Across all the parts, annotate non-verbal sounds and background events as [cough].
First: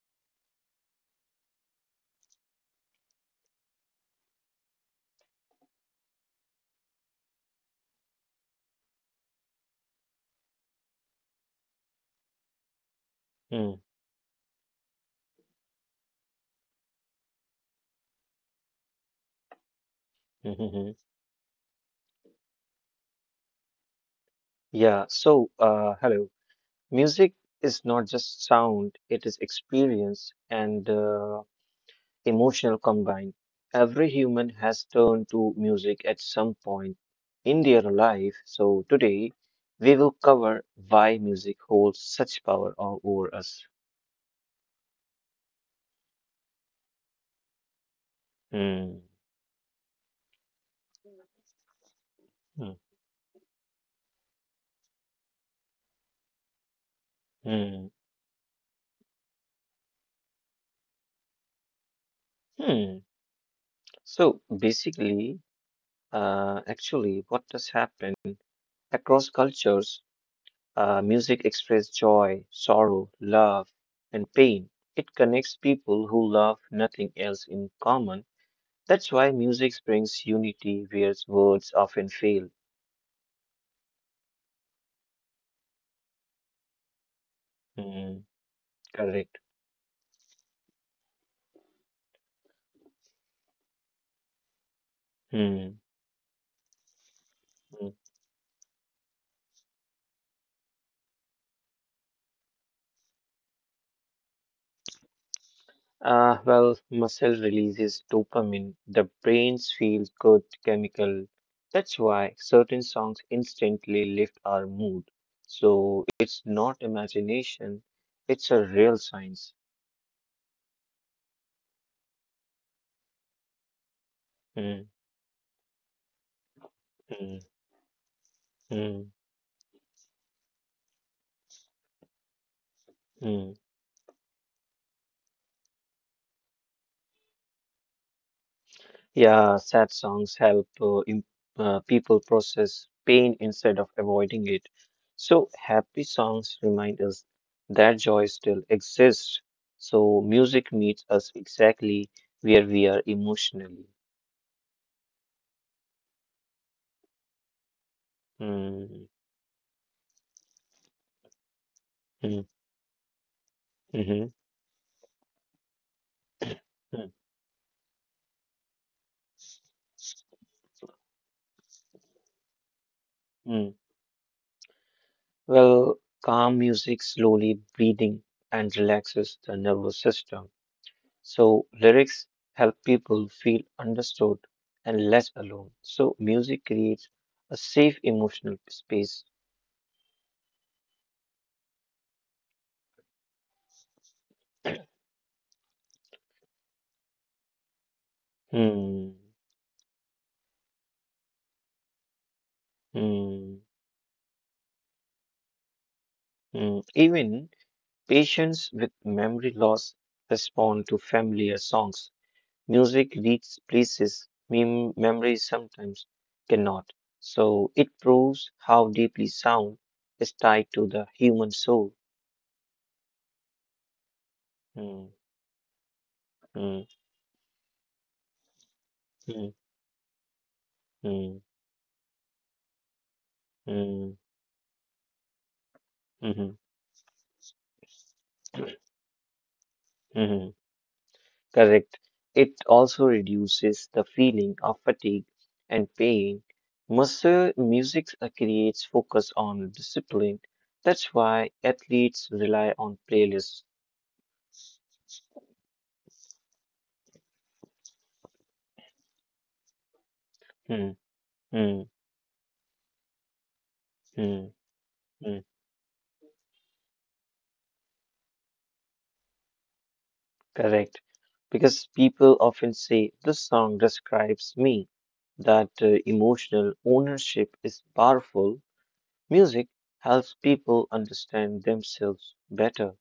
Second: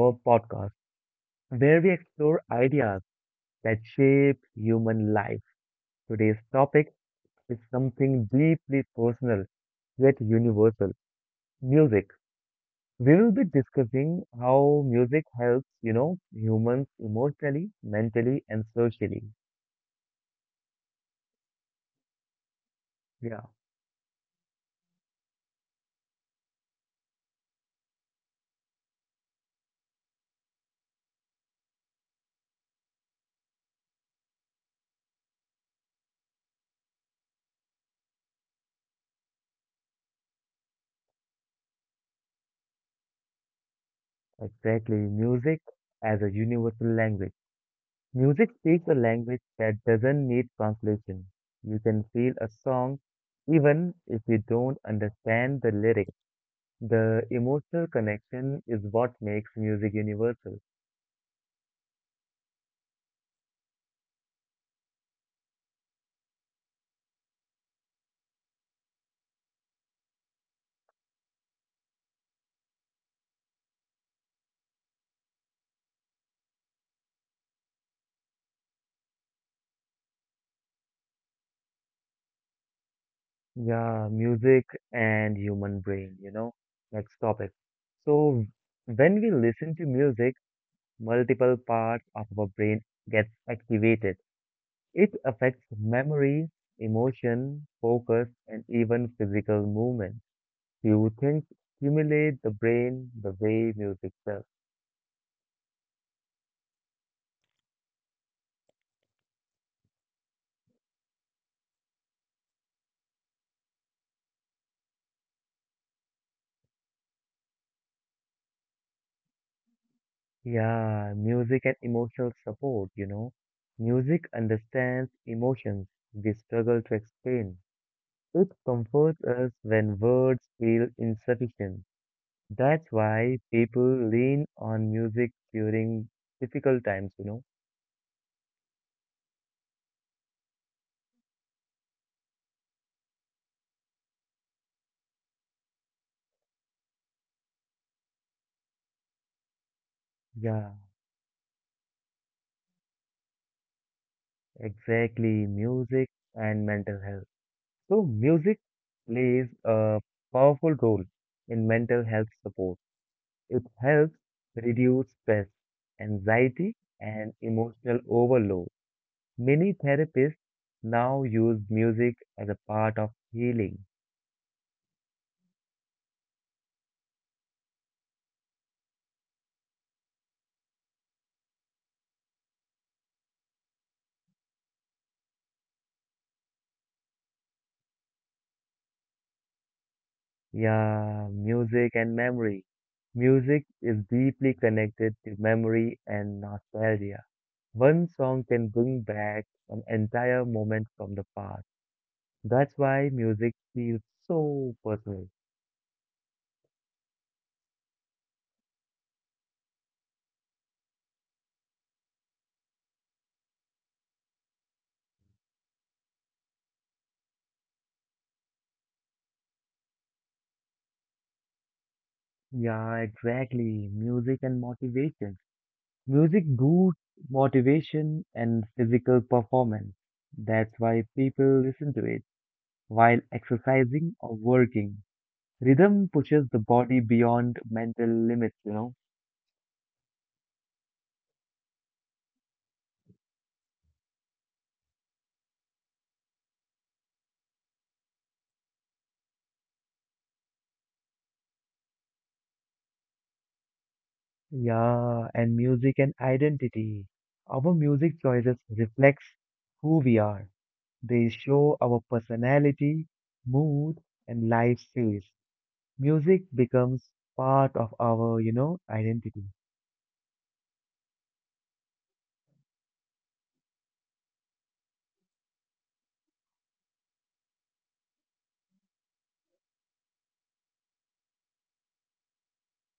our podcast where we explore ideas that shape human life. Today's topic is something deeply personal yet universal music. We will be Mm, discussing how music helps, humans emotionally, mentally, and socially. mhm, mhm. Yeah, Yeah, so hello. Music is not just sound, it is experience and emotional combined. Every human has turned to music at some point in their life. So today we will cover why music holds such power over us. exactly. Music as a universal language. Music speaks a Mm, language that doesn't need translation. You can feel a mm, song even if you don't understand the lyrics. The emotional mm, connection is what makes music universal. mm. So basically, actually, what has happened across cultures? Music expresses joy, sorrow, love, and pain. It connects people who love nothing else in common. That's why music brings unity where words often fail. Yeah, music and human brain. Next topic. Hmm, So, when we correct. listen to music, multiple parts of our brain gets activated. It affects Hmm. memory, emotion, Hmm. focus, and even physical movement. Few things stimulate the brain the way music does. Well, muscle releases dopamine, the brain's feels good chemical. That's why certain songs instantly lift our mood. So it's not imagination, it's a real science. Yeah, music and emotional support. Music Hmm, understands emotions we struggle to hmm, explain. It hmm. comforts us when words feel insufficient. That's why Mm. people lean on music during difficult times. Yeah, sad songs help people process pain instead of avoiding it. So happy songs remind us that joy still exists. So Yeah, music meets us exactly where we are emotionally. exactly. Music and mental health. So, music Mm. plays a powerful role in mental health Mm. support. It helps Mhm, reduce stress, anxiety, mm, and emotional overload. Many therapists now use music as a part of mm. healing. Well, calm music slowly breathing and relaxes the nervous system. So lyrics help people feel understood and less alone. So music creates a safe emotional space. Yeah, music and memory. Music is deeply connected to memory and nostalgia. One song can bring Hmm, back an entire moment from the past. That's why hmm, music feels so personal. hmm. Even patients with memory loss respond to familiar songs. Music reaches places memories sometimes cannot. So it proves how deeply sound is tied to the human soul. Yeah, exactly. Music and Hmm, motivation. Music hmm, boosts motivation and physical hmm, performance. That's why hmm, people listen to it while hmm, exercising or working. Rhythm hmm, pushes hmm. the body beyond mental limits. Hmm. Correct. It also reduces the feeling of fatigue and pain. Muscle music creates focus on discipline. That's why athletes rely on playlists. Yeah, and music and identity. Our music choices reflects who we are. Hmm, They show hmm, our personality, mood, and hmm, life phase. hmm. Music becomes part of our identity. Correct. Because people often say, this song describes me. That emotional ownership is powerful. Music helps people understand themselves better.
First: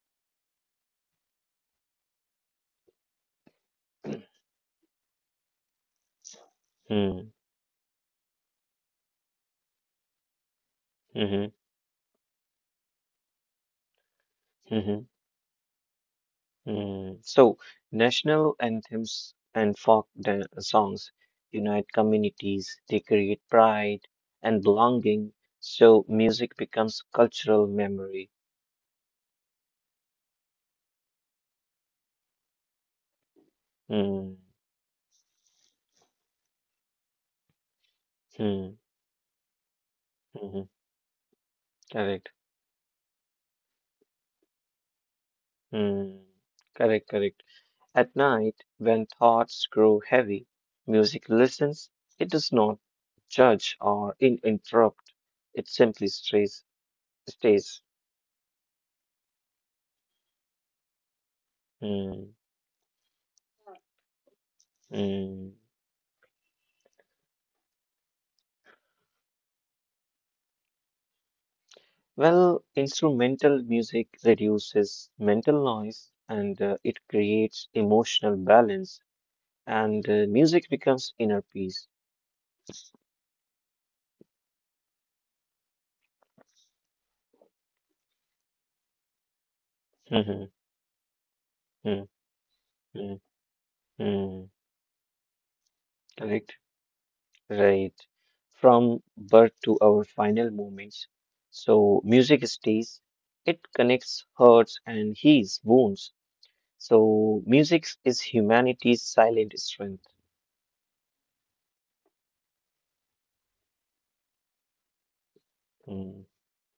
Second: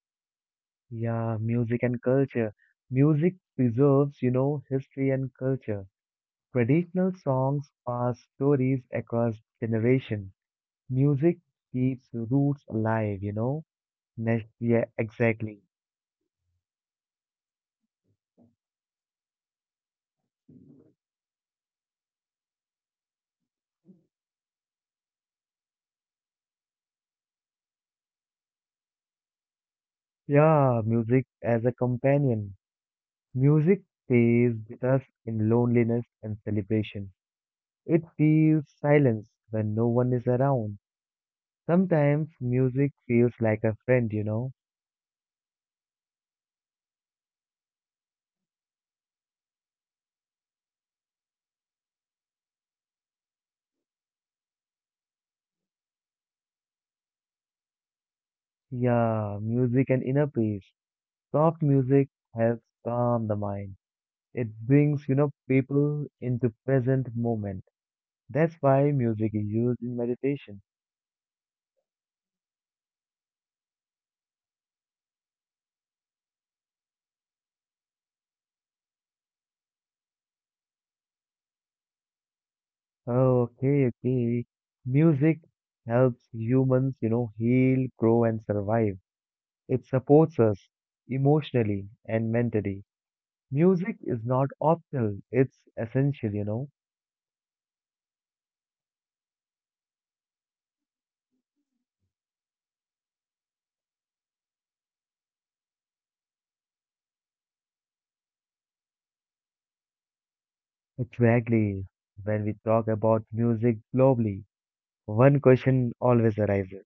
Yeah, music and culture. Music preserves, history and culture. Traditional Hmm, songs pass stories across generation. Music hmm, keeps roots alive. Next, hmm, yeah, hmm. exactly. Mm. So national anthems and folk songs unite communities, they create pride and belonging, so music becomes cultural memory. Yeah, music as a companion. Music Mm, stays with us in loneliness and celebration. It feels mm, silence when no one is around. mhm, Sometimes correct. music feels like a friend. Mm, correct, correct. At night, when thoughts grow heavy, music listens, it does not judge or in interrupt, it simply stays. Yeah, music and inner peace. Soft music Mm, helps calm the mind. It brings, mm. people into present moment. That's why music is used in meditation. Well, instrumental music reduces mental noise and it creates emotional balance, and music becomes inner peace. Oh, okay, okay. Music helps humans heal, grow, and survive. It supports Mhm, us emotionally mm, and mentally. mm, Music is not mm. optional, it's essential, you Correct. know. Right. From birth to our final moments. So music stays, it connects hearts and heals wounds. So music is humanity's silent strength. Exactly. When we talk about music globally, one question Mm, always arises.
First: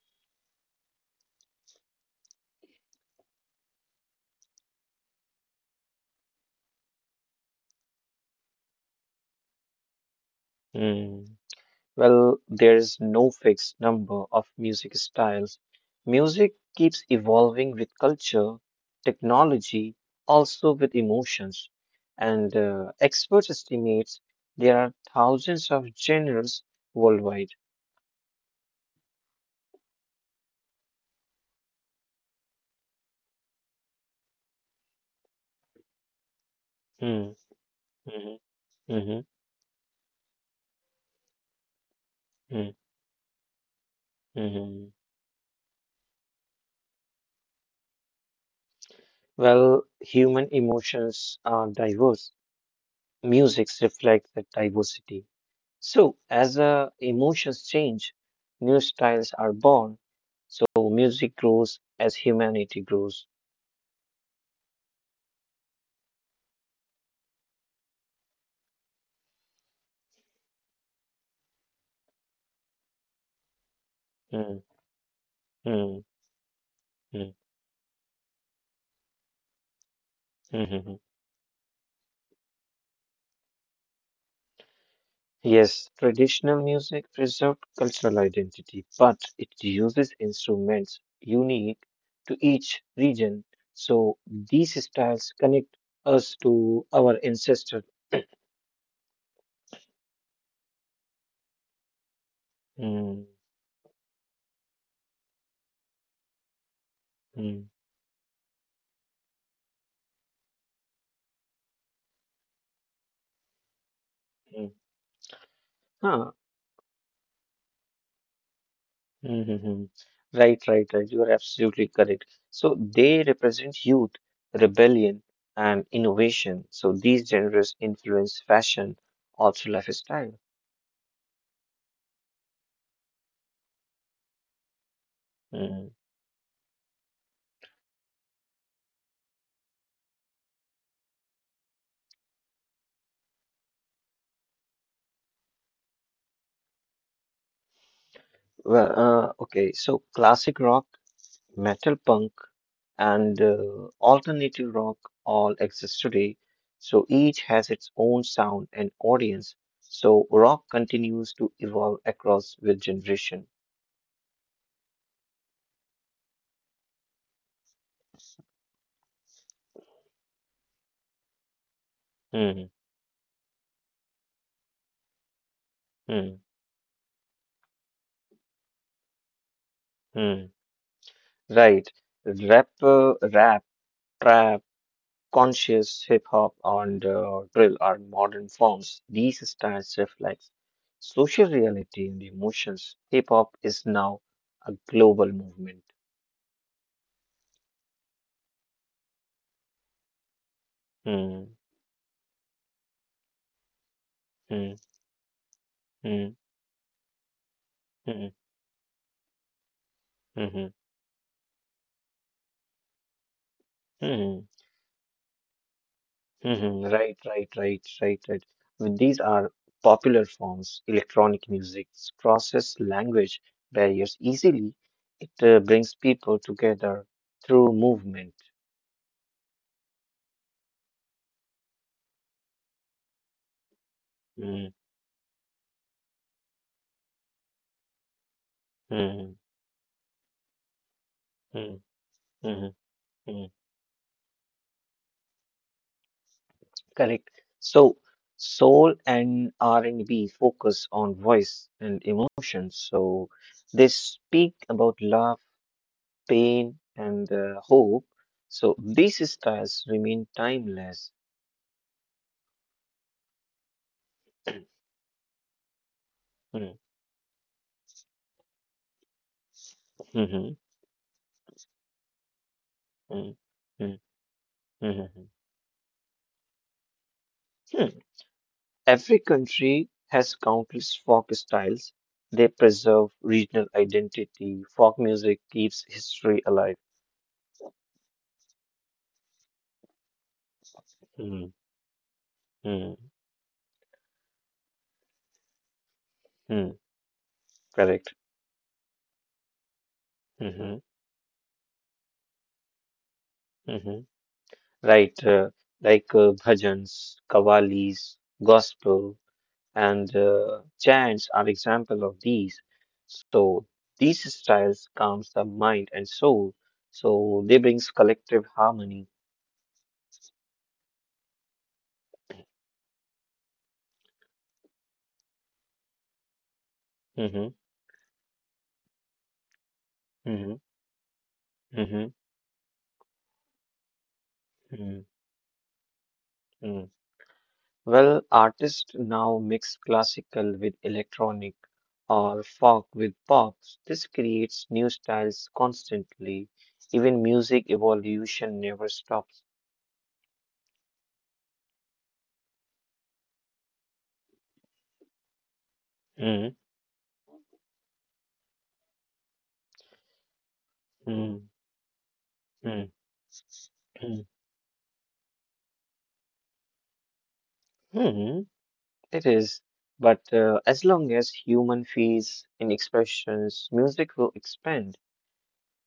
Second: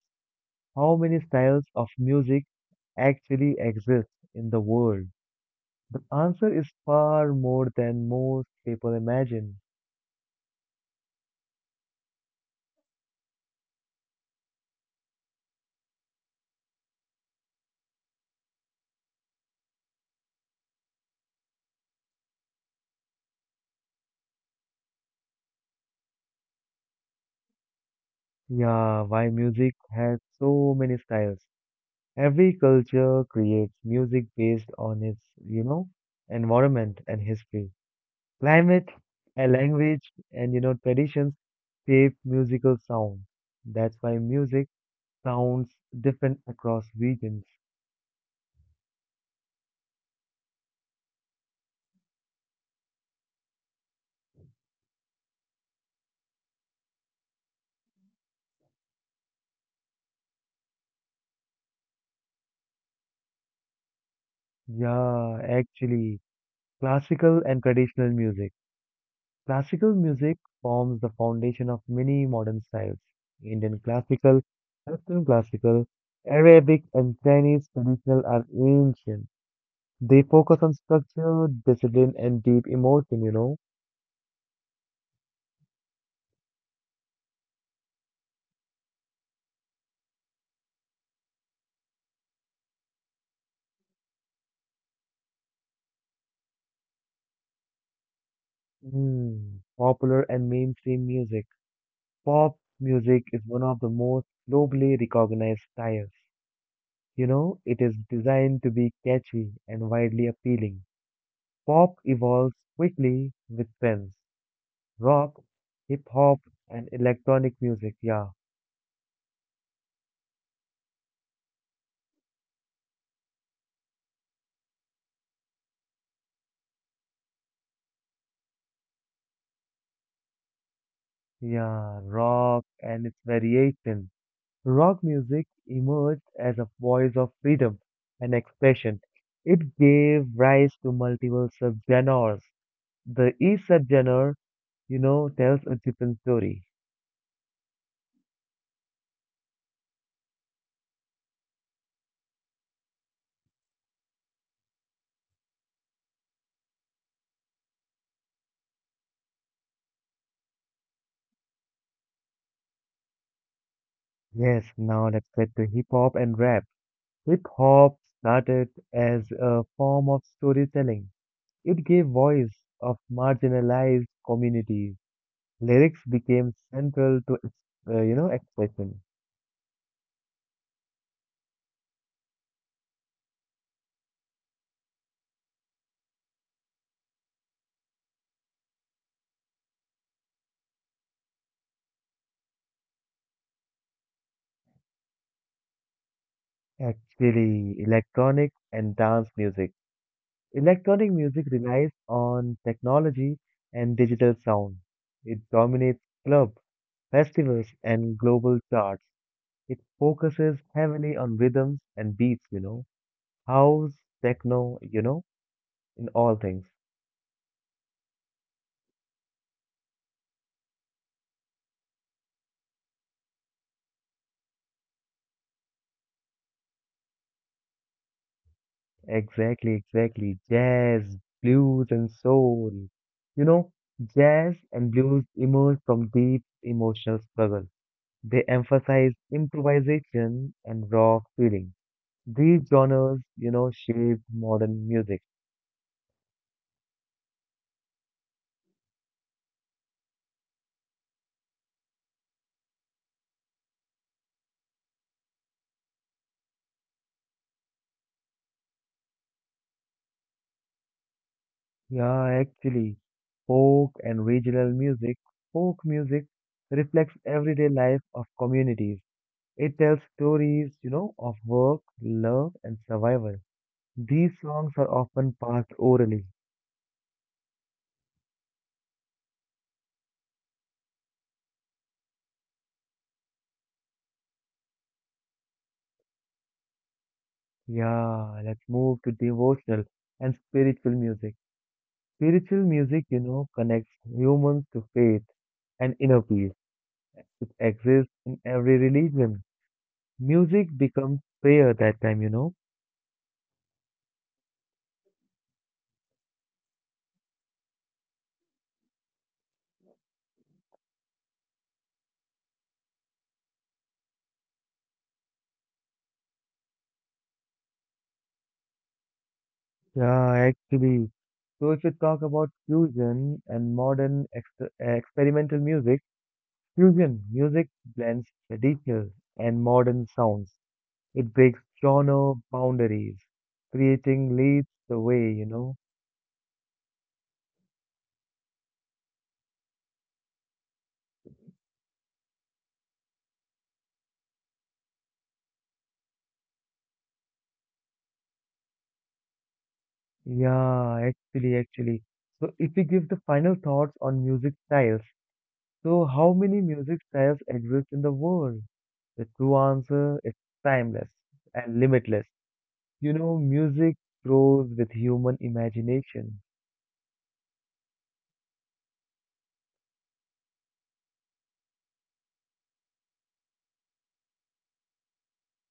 How many styles of music actually exist in the world? The answer is far more than most people imagine. mm. Well, there's no fixed number of music styles. Music keeps evolving with culture, technology, also with emotions. And experts estimate there are thousands of genres worldwide. Yeah, why music has so many styles. Every culture creates music based on its, you know, environment and Hmm, history. mhm, Climate, mhm, a language, and, traditions shape mm, musical sound. That's why music mhm. sounds different across regions. Well, human emotions are diverse. Musics reflect that diversity. So as emotions change, new styles are born. So music grows as humanity grows. Yeah, actually. Classical and traditional music. Classical music forms the foundation of many modern styles. Indian classical, Mm, Western classical, mm, Arabic and mm, Chinese traditional are ancient. They mm, focus on mm, mm. structure, discipline, and deep emotion. Yes, traditional music preserved cultural identity, but it uses instruments unique to each region. So these styles connect us to our ancestors. Mm. Popular and mainstream music. Pop Mm, music is one of the most globally recognized styles. You know, mm, it is designed to be catchy and widely appealing. Pop evolves quickly with trends. mm. Rock, hip Huh. hop, and electronic music. Yeah, Mm-hmm. Right, right, right. You are absolutely correct. So they represent youth, rebellion, and innovation. So these genres influence fashion, also lifestyle. yeah, rock and its variations. Rock music Mm. emerged as a voice of freedom and expression. It gave rise to multiple subgenres. The each subgenre, tells a different story. Well, okay. So classic rock, metal punk, and alternative rock all exist today. So each has its own sound and audience. So rock continues to evolve across with generation. Yes, now let's get to hip hop and rap. Hip hop started as a form of storytelling. It gave voice Mm-hmm. of marginalized communities. Lyrics became central to its, expression. Mm-hmm. Right. Rap, trap, conscious hip hop, and drill are modern forms. These styles reflect social reality and emotions. Hip hop is now a global movement. Actually, electronic and dance music. Electronic music Hmm. relies on technology and digital Hmm. sound. It dominates Hmm. club, festivals, and Hmm. global charts. It Hmm. focuses Hmm. heavily on rhythms and beats, house, Hmm. techno, in all Hmm, things. hmm. Right. Right. Right. Right. Right. Well, these are popular forms. Electronic music crosses language barriers easily. It brings people together through movement. Exactly, exactly. Jazz, blues, and soul. You know, jazz Mm, and blues emerge from deep emotional struggle. They emphasize mm, improvisation and raw feeling. mm, These mm, genres, mm. Shape modern music. Correct. So soul and R&B focus on voice and emotions. So they speak about love, pain, and hope. So these styles remain timeless. Yeah, actually, folk and regional music, folk music Mm, reflects everyday life of communities. It tells mhm, stories, of work, love, and mm, survival. mm, These songs are mhm. often passed orally. Hmm. Every country has countless folk styles. They preserve regional identity. Folk music keeps history alive. Yeah, let's move to devotional and spiritual music. Mm, Spiritual mm, music, connects humans to faith and inner peace. mm. It Correct. exists in every religion. Music Hmm, becomes prayer that time. hmm. Right. Like bhajans, kavalis, gospel, and chants are example of these. So these styles calms the mind and soul. So they brings collective harmony. Yeah, actually. So if you talk about fusion and modern experimental music, fusion Hmm, music blends traditional and modern sounds. hmm, It breaks hmm, genre boundaries, creating leads the way. hmm. Well, artists now mix classical with electronic or folk with pop. This creates new styles constantly. Even music evolution never stops. Yeah, actually, actually. So if we give the final thoughts on music styles, so how Mm, many music styles exist in the world? The true answer is timeless mm, and limitless. mm, Music mm, grows with human imagination. mm. It is. But as long as human feels in expressions, music will expand.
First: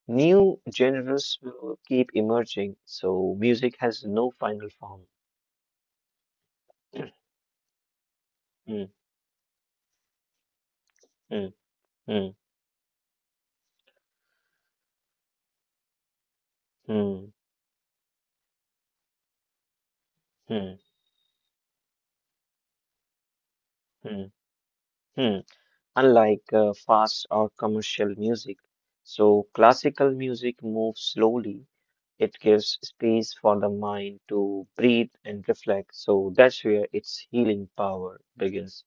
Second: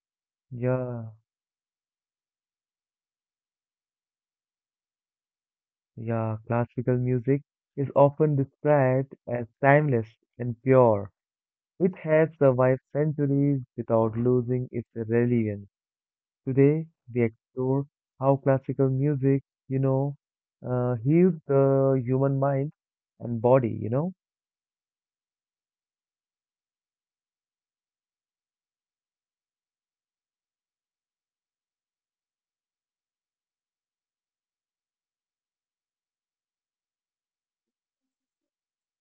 New Yeah, genres will keep emerging, so music has no final form. yeah, classical [clears throat] music is often Mm, described as timeless and pure. mm, It has mm, survived centuries without losing its relevance. Today, we mm, explore how classical music, mm, heals the human mind and body. mm. Mm. Unlike fast or commercial music. So classical music moves slowly, it gives space for the mind to breathe and reflect. So that's where its healing power begins.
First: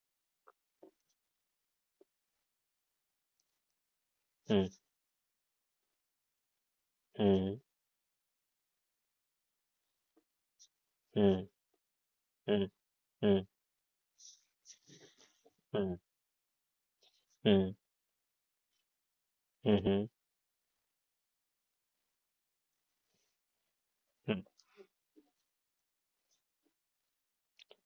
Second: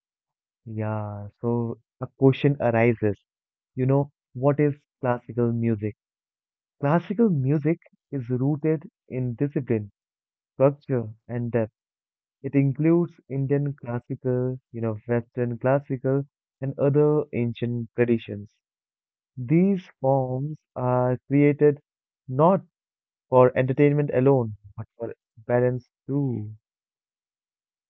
Yeah, so a question arises, what Mm, is classical music? Classical mm, music is rooted in discipline, structure, mm, and depth. It mm, includes mm, Indian classical, Western classical, and other mm, ancient traditions. These mm, forms are created not for entertainment mhm. alone, but for balance too.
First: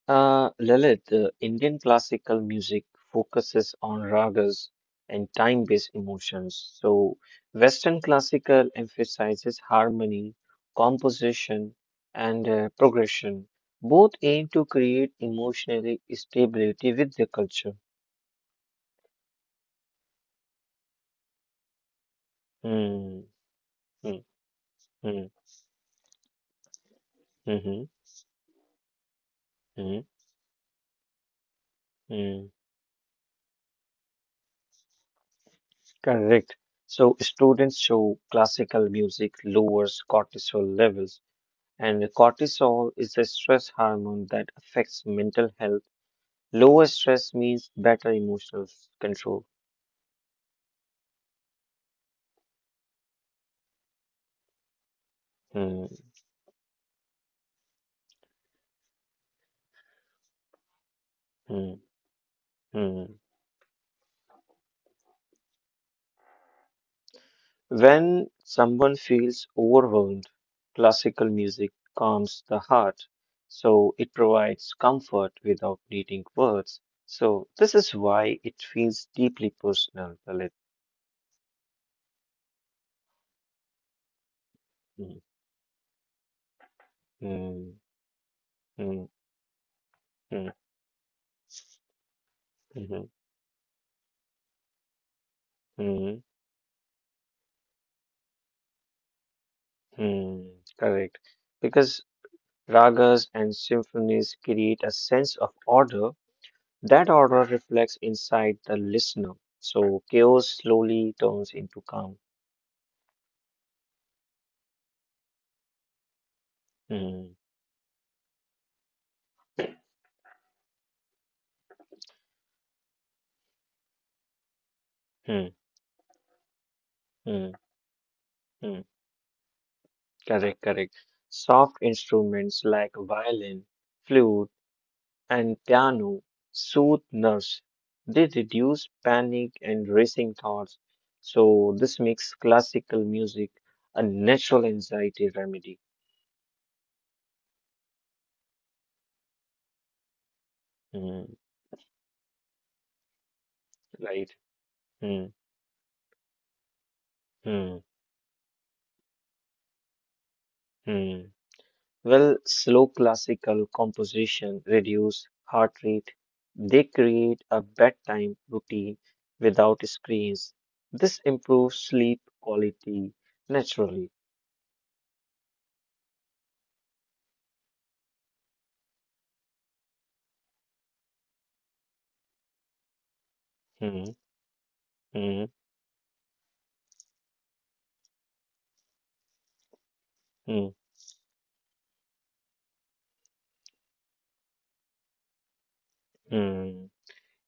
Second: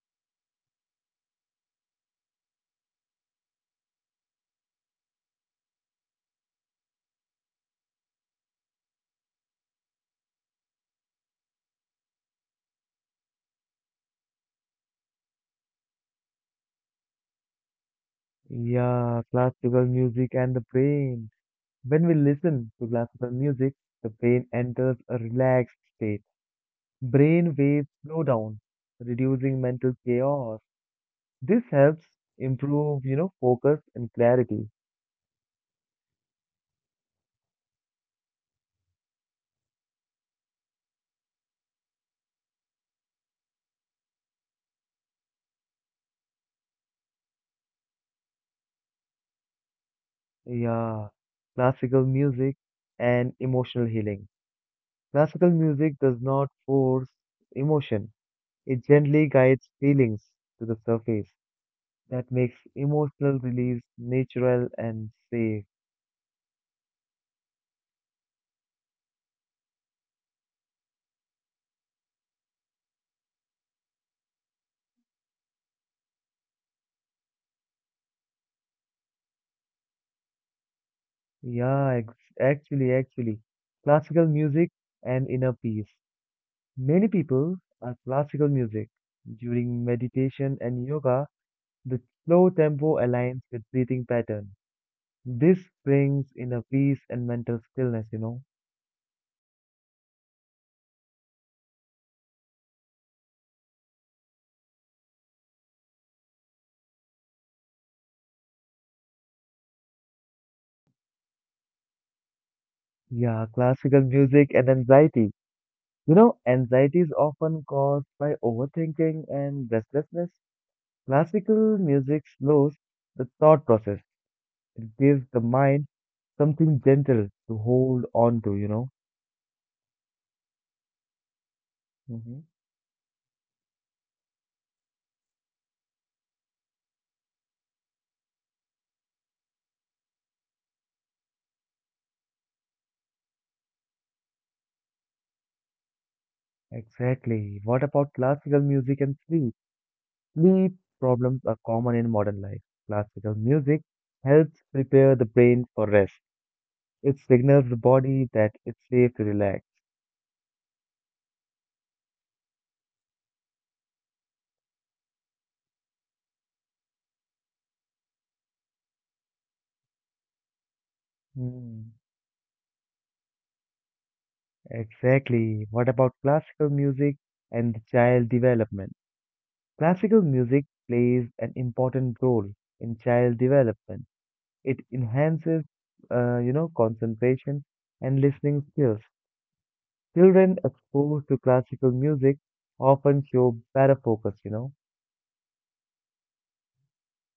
Lalit, Indian classical music focuses on ragas and time-based emotions. So Western classical emphasizes harmony, composition, and progression. Both aim to create emotionally stability with the culture. Yeah, classical music and the brain. When we listen to Hmm. classical music, the Hmm. brain enters a Hmm. relaxed state. Brain Hmm. waves slow down, reducing mental Hmm. chaos. This helps Hmm. improve, focus and clarity. Correct. So students show classical music lowers cortisol levels. And cortisol is a stress hormone that affects mental health. Lower stress means better emotional control. Yeah, classical music and emotional healing. Classical Hmm, music does not force emotion. It gently guides feelings to the surface. hmm, That makes hmm. emotional release natural and safe. When someone feels overwhelmed, classical music calms the heart. So it provides comfort without needing words. So this is why it feels deeply personal, Lalit. Yeah, actually, actually, classical music Hmm, and inner peace. Many people hmm, are classical music. hmm, During hmm, meditation and yoga, the slow hmm, tempo aligns with breathing pattern. This hmm, brings inner peace and mental stillness. hmm. Correct. Because ragas and symphonies create a sense of order. That order reflects inside the listener. So chaos slowly turns into calm. Yeah, classical music and anxiety. Anxiety is Hmm, often caused by overthinking and restlessness. Classical music slows the thought process. It gives hmm, the mind something gentle hmm, to hold on to, you hmm. know. Correct, correct. Soft Hmm. instruments like violin, flute, and piano soothe nerves. They reduce panic and racing thoughts. So this makes classical music a natural anxiety remedy. Exactly. What about classical music and sleep? Sleep Hmm, problems are common in modern life. Classical music right. helps prepare Hmm, the brain for rest. It hmm, signals the body that it's safe to relax. hmm. Well, slow classical composition reduce heart rate. They create a bedtime routine without screens. This improves Mm. sleep quality naturally. Exactly. What about classical music and child development? Classical music plays an important role in child Hmm, development. It hmm, enhances, concentration and listening skills. hmm, Children exposed to classical music often show better focus. hmm.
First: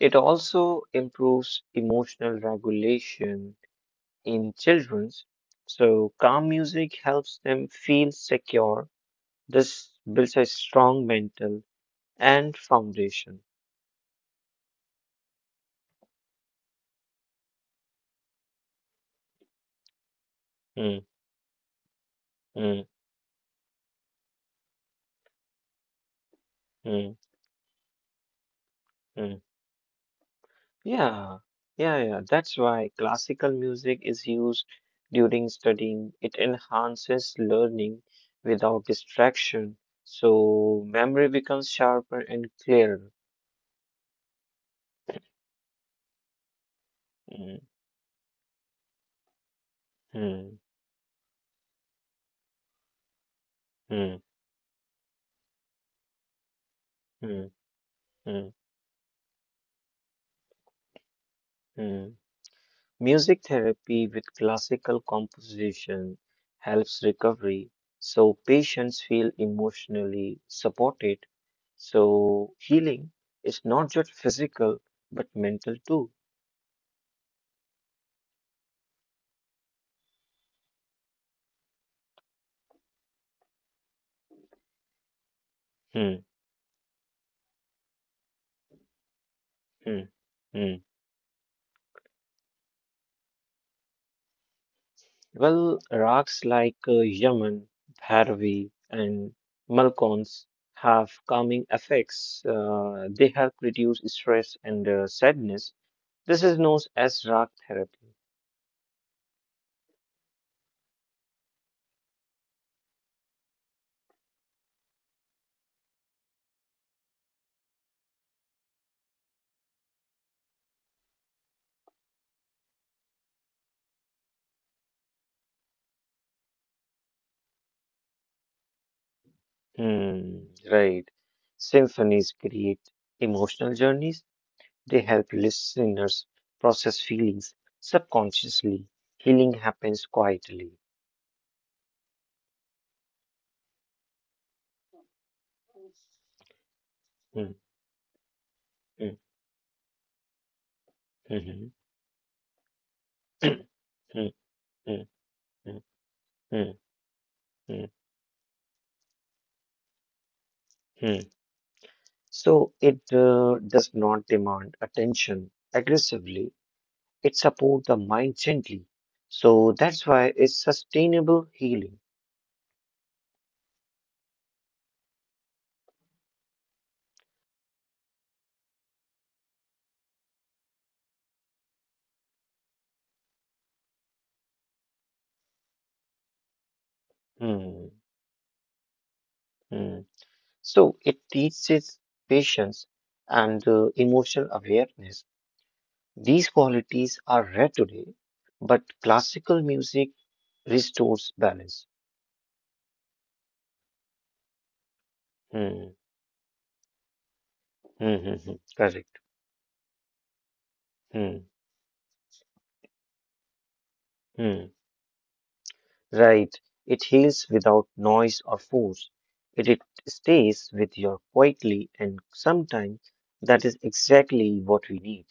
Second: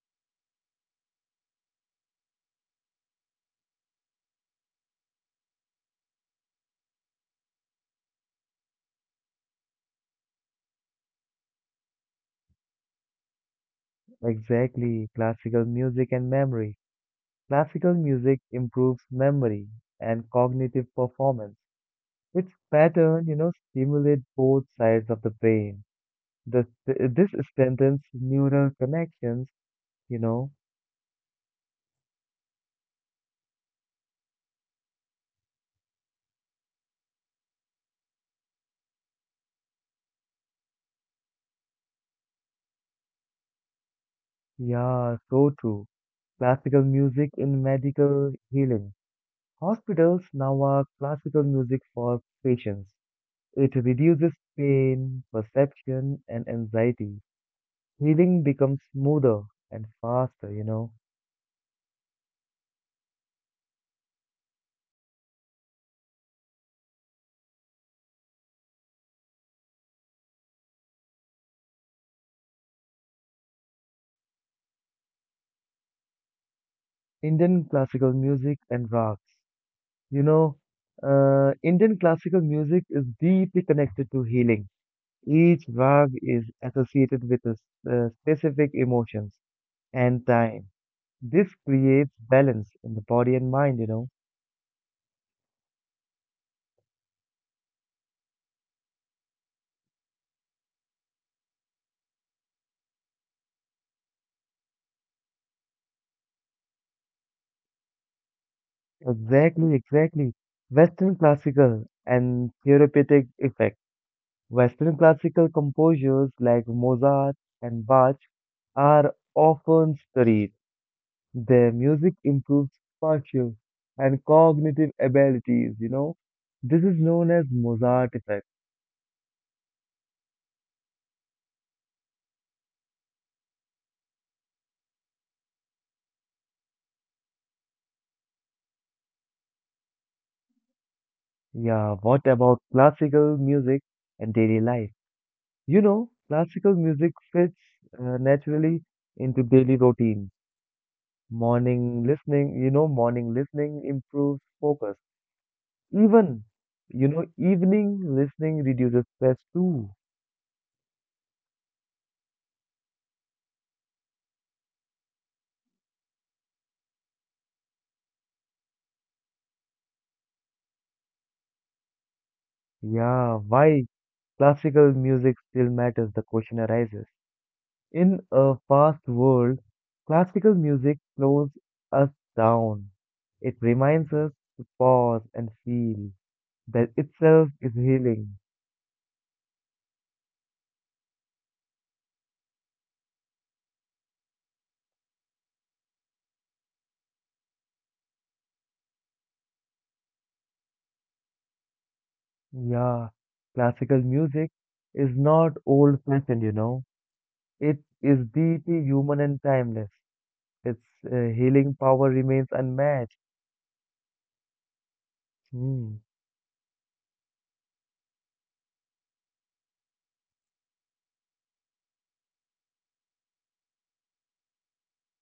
It also improves emotional regulation in children. So calm music helps them feel secure. This builds a strong mental and foundation. Exactly, classical music and memory. Classical music improves memory and cognitive Hmm, performance. Its hmm, pattern, stimulates both sides of the brain. The, hmm, this strengthens neural hmm. connections, you know. Yeah, yeah, yeah. That's why classical music is used during studying. It enhances learning without distraction, so memory becomes sharper and clearer. Yeah, so true. Classical music Mhm, in medical healing. Hospitals mhm, now are classical music for patients. It reduces pain, perception, and anxiety. mhm, mhm, Healing becomes smoother and faster. mhm. Music therapy with classical composition helps recovery, so patients feel emotionally supported. So healing is not just physical, but mental too. Indian classical music and rags. You know, Indian classical music is deeply connected to healing. Each Hmm. rag is associated with specific emotions Hmm. and time. Mm. This creates balance in the body and mind. Well, rocks like Yaman, Bhairavi, and Malkons have calming effects. They help reduce stress and sadness. This is known as rock therapy. Exactly, exactly. Western classical and therapeutic effect. Western classical composers like Mozart and Bach are often studied. Their music improves spatial and cognitive abilities, This is known as Mozart effect. Hmm, right. Symphonies create emotional journeys. They help listeners process feelings subconsciously. Healing happens quietly. Yeah, what about classical music and daily life? Classical music Hmm, fits naturally hmm, into daily routine. mhm. Morning listening, morning [clears throat] Hmm, listening hmm, improves focus. hmm, Even, hmm, hmm. evening listening reduces stress too. Hmm. So it does not demand attention aggressively, it supports the mind gently. So that's why it's sustainable healing. Yeah, why classical music still matters, the question arises. In a fast world, classical music slows us down. It reminds us to pause and feel. That itself is Hmm, healing. hmm. So it teaches patience and emotional awareness. These qualities are rare today, but classical music restores balance. Yeah, classical music is not Hmm, old fashioned. It hmm, hmm, is hmm. deeply Correct. human and timeless. Its Hmm, healing power remains unmatched. hmm. Hmm. Right. It heals without noise or force. It stays with you quietly, and sometimes that is exactly what we need.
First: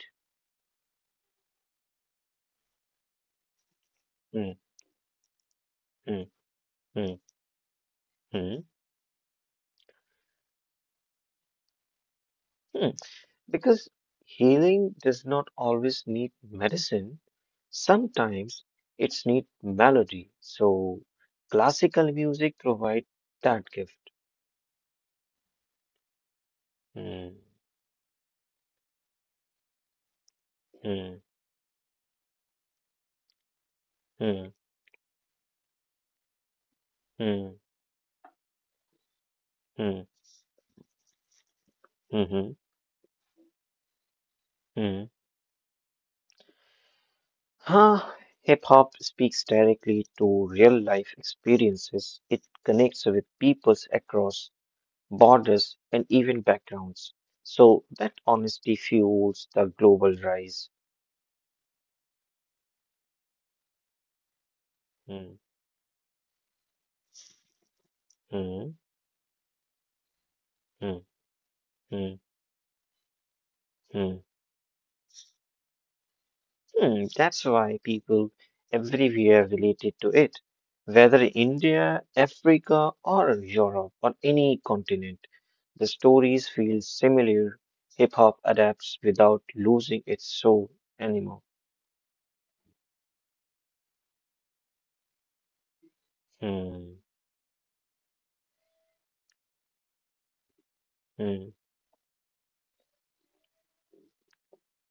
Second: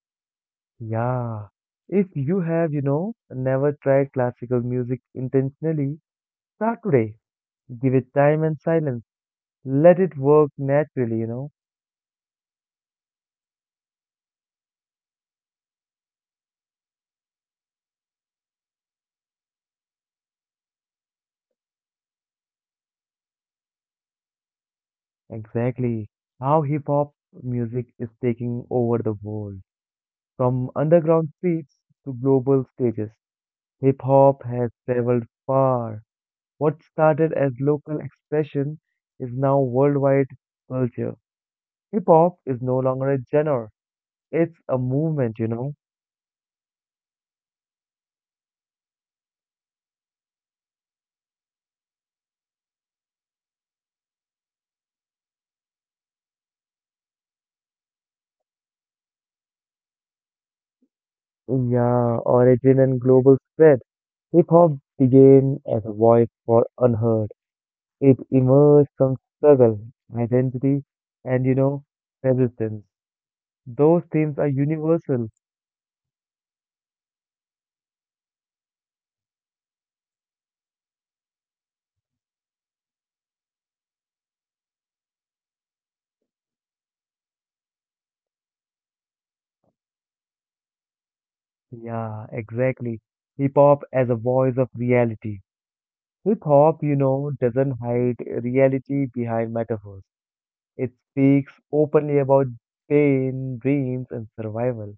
Yeah. If you have, never tried Mm, classical music intentionally, mm, start today. mm, Give it time and mm, silence. Let it work naturally. mm. Because healing does not always need medicine. Sometimes it's need melody. So classical music provides that gift. Exactly how hip hop Mm, music is taking over the world. From mm, underground streets to global stages, hip hop mm, has traveled far. What started as mm, local expression is now mm, worldwide culture. Hip hop mhm, is no longer a genre, it's a mm. movement. Huh, hip hop speaks directly to real life experiences. It connects with peoples across borders and even backgrounds. So that honesty fuels the global rise. Yeah, origin and global spread. Hip hop Hmm, began as a voice for unheard. It hmm, emerged from struggle, identity, hmm, and hmm, resistance. Those hmm. themes are universal. Hmm, that's why people everywhere related to it, whether India, Africa, or Europe, or any continent. The stories feel similar. Hip hop adapts without losing its soul anymore. Yeah, exactly. Hip hop as a voice of reality. Hip hop, Hmm. Doesn't hide reality behind metaphors. It speaks Hmm. openly about pain, dreams, and survival.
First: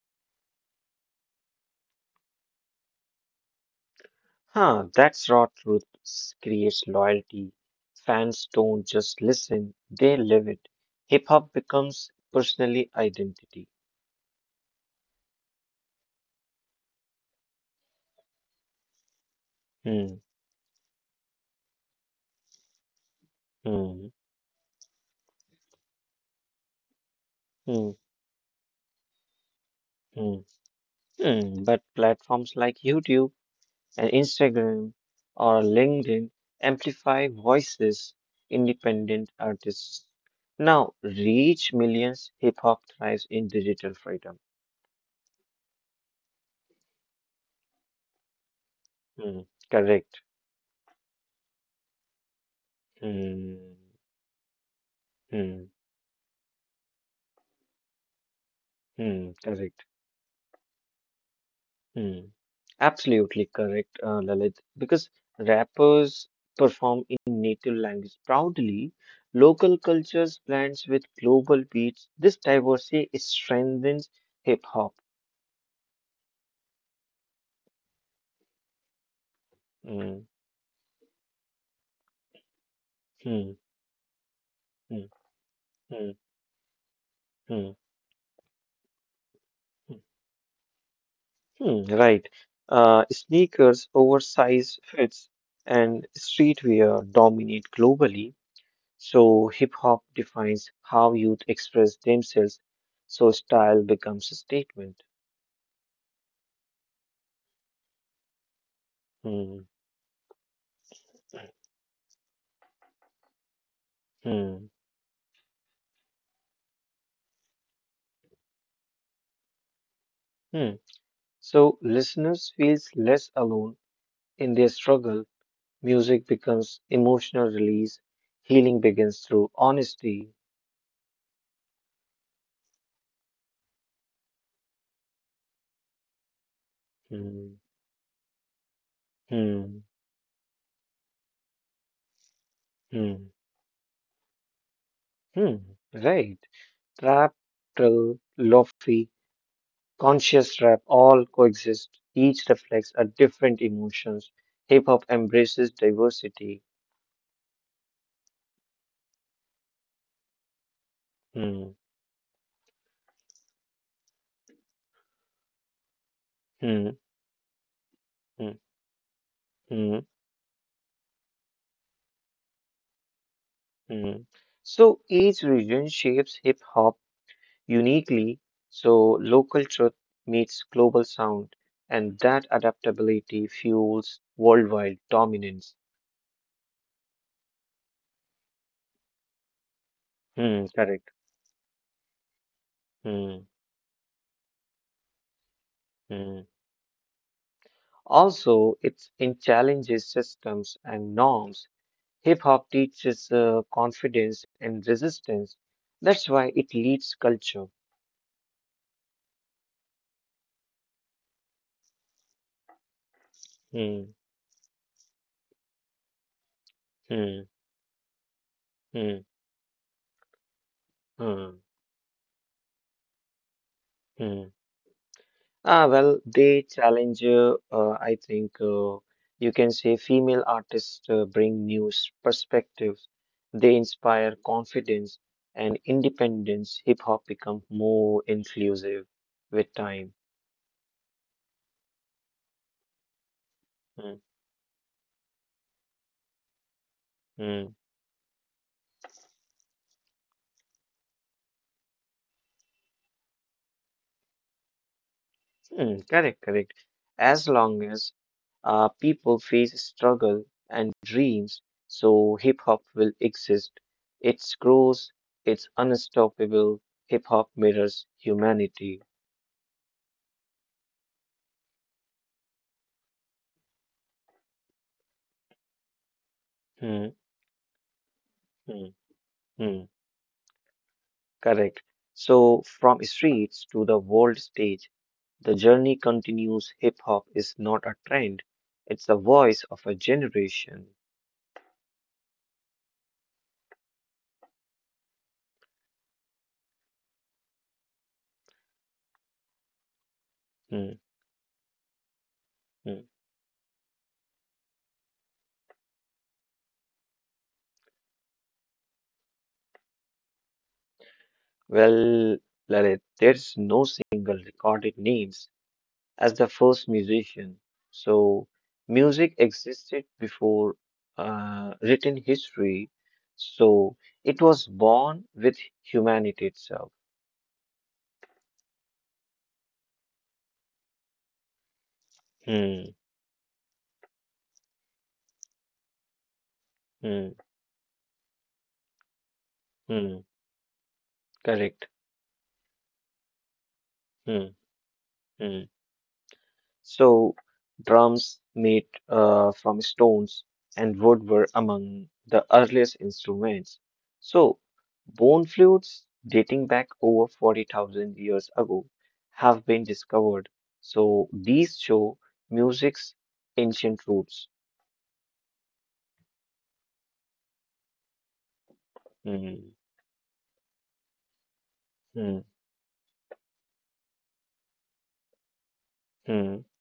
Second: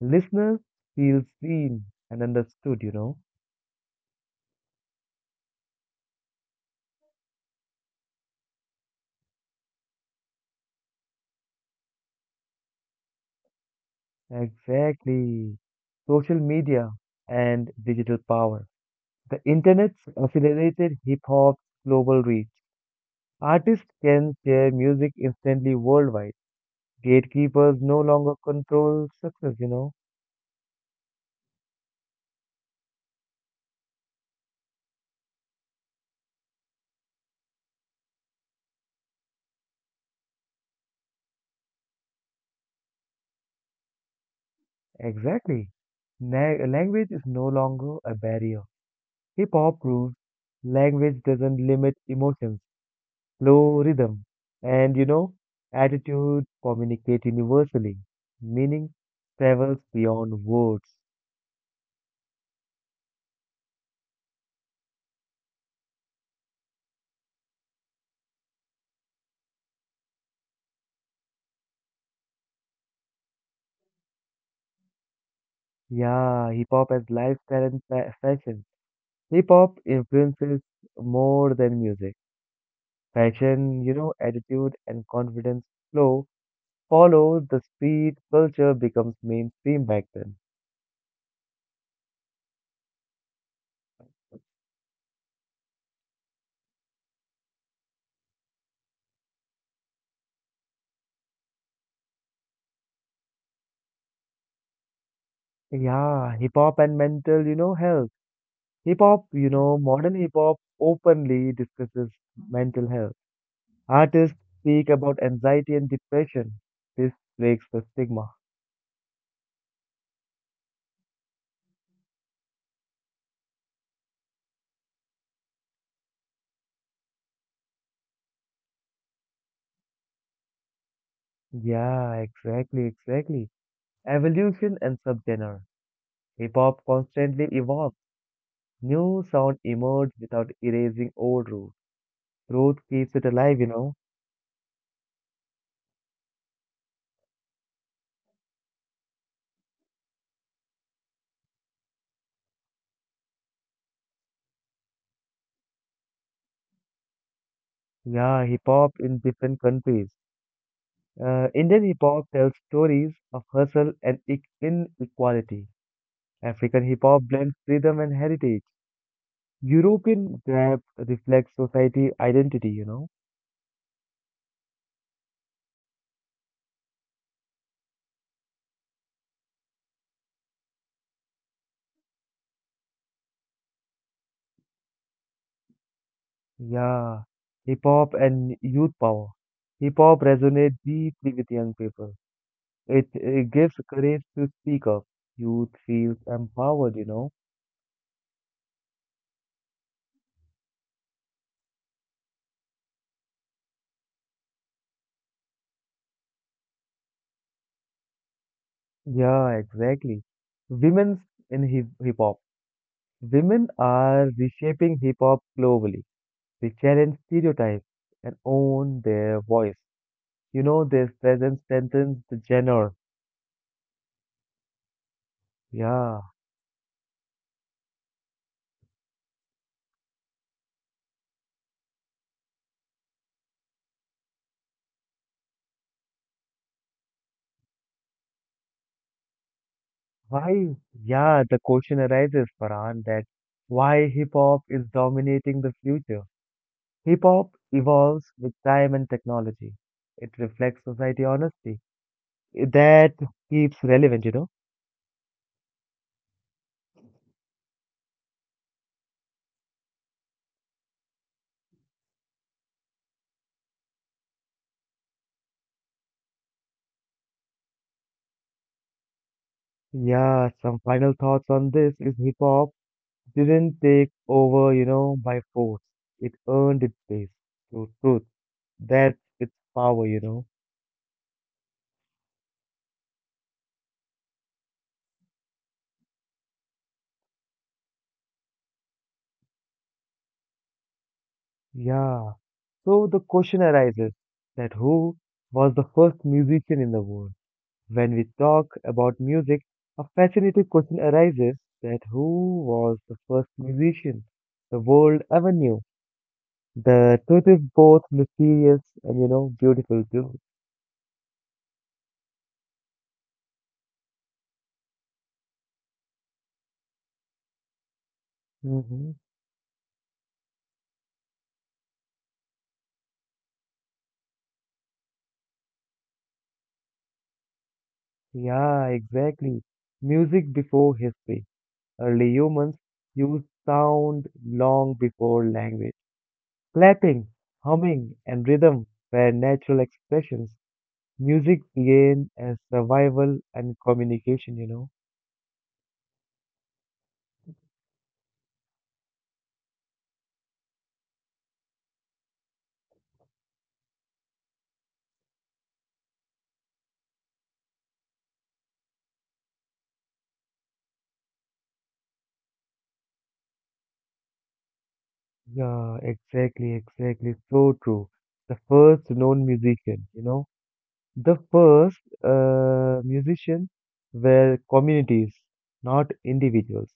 Listeners feel seen and understood, Huh, that's raw truth creates loyalty. Fans don't just listen, they live it. Hip hop becomes personally identity. Exactly. Social media and digital power. The internet's Hmm. accelerated hip hop's global reach. Artists Hmm. can share music instantly worldwide. Gatekeepers Hmm. no longer control success, Hmm. Hmm, but platforms like YouTube and Instagram or LinkedIn amplify voices, independent artists. Now reach millions, hip hop thrives in digital freedom. Exactly. Language is no longer a barrier. Hmm, Hip hop proves correct. language doesn't limit emotions. Hmm, Flow rhythm, and hmm, attitude communicate universally. Meaning hmm, travels correct. beyond words. Hmm. Absolutely correct, Lalit. Because rappers perform in native language proudly, local cultures blends with global beats. This diversity strengthens hip hop. Yeah, hip hop as lifestyle and fashion. Hip hop Mm. influences more than music. Hmm. Fashion, attitude Hmm. and confidence Hmm. flow follow the Hmm. speed culture becomes mainstream Hmm. back then. Hmm, right. Sneakers, oversized fits, and streetwear dominate globally. So hip hop defines how youth express themselves. So style becomes a statement. Yeah, hip hop and mental, health. Hip hop, Hmm. Modern hip hop openly discusses mental health. Artists Hmm. speak about anxiety and depression. This breaks the stigma. Hmm. So listeners feels less alone in their struggle. Music becomes emotional release. Healing begins through honesty. Yeah, exactly, exactly. Evolution and subgenre. Hip hop constantly Hmm. evolves. New sound Hmm. emerge without erasing old roots. Growth keeps it Hmm. alive, you know. Hmm. Right. Trap, drill, lofi, conscious rap all coexist. Each reflects a different emotions. Hip hop embraces diversity. Yeah, hip hop in different countries. Hmm. Indian hip hop tells stories of hustle and inequality. African Hmm. hip hop blends rhythm and heritage. Hmm. Hmm. European rap reflects society identity, you know. Hmm. So each region shapes hip hop uniquely, so local truth meets global sound, and that adaptability fuels worldwide dominance. Yeah, hip hop and youth power. Hip hop resonates Hmm, correct. deeply with young people. It Hmm, gives courage to speak up. Youth feels hmm. empowered, you know. Also it's in challenges systems and norms. Hip hop teaches confidence and resistance, that's why it leads culture. Yeah, exactly. Women's in hip hop. Women Hmm, are reshaping hip hop globally. They challenge hmm, stereotypes and own hmm, their voice. You know, their presence hmm, strengthens the genre. hmm. Ah, Yeah. well, they challenge, I think you can say female artists bring new perspectives. They inspire confidence and independence. Hip hop becomes more inclusive with time. Why, yeah, the question arises, Farhan, that why Mm, hip hop is dominating the future. Hip hop mm, evolves with time and technology. It reflects society honesty. That keeps relevant, you know. mm, correct, correct. As long as people face struggle and dreams, so hip hop will exist. Its grows, it's unstoppable. Hip hop mirrors humanity. Yeah, some final thoughts on this is hip hop didn't take over, you know, by force. It earned its Hmm. place through truth. Mm, That's its mm, power, you know. correct. So from streets to the world stage, the journey continues. Hip hop is not a trend, it's the voice of a generation. Yeah. So the question arises that who was the first musician in the world? When we talk about music, a fascinating question Mm, arises that who was the mm. first musician the world ever knew? The truth is both mysterious and, you know, beautiful too. Well, Lalit, there's no single recorded names as the first musician. So Hmm. music existed before written history. So it was born with humanity itself. Yeah, exactly. Music before history. Early humans Mm, used sound long before language. Clapping, mm, humming, and rhythm were natural mm, expressions. Music correct. began as survival and communication, you Mm, know. mm. So drums made from stones and wood were among the earliest instruments. So bone flutes dating back over 40,000 years ago have been discovered. So these show music's ancient roots. Yeah, exactly, exactly. So true. The first known Mm, musician, you know, the first mm, musician were communities, not mm, individuals.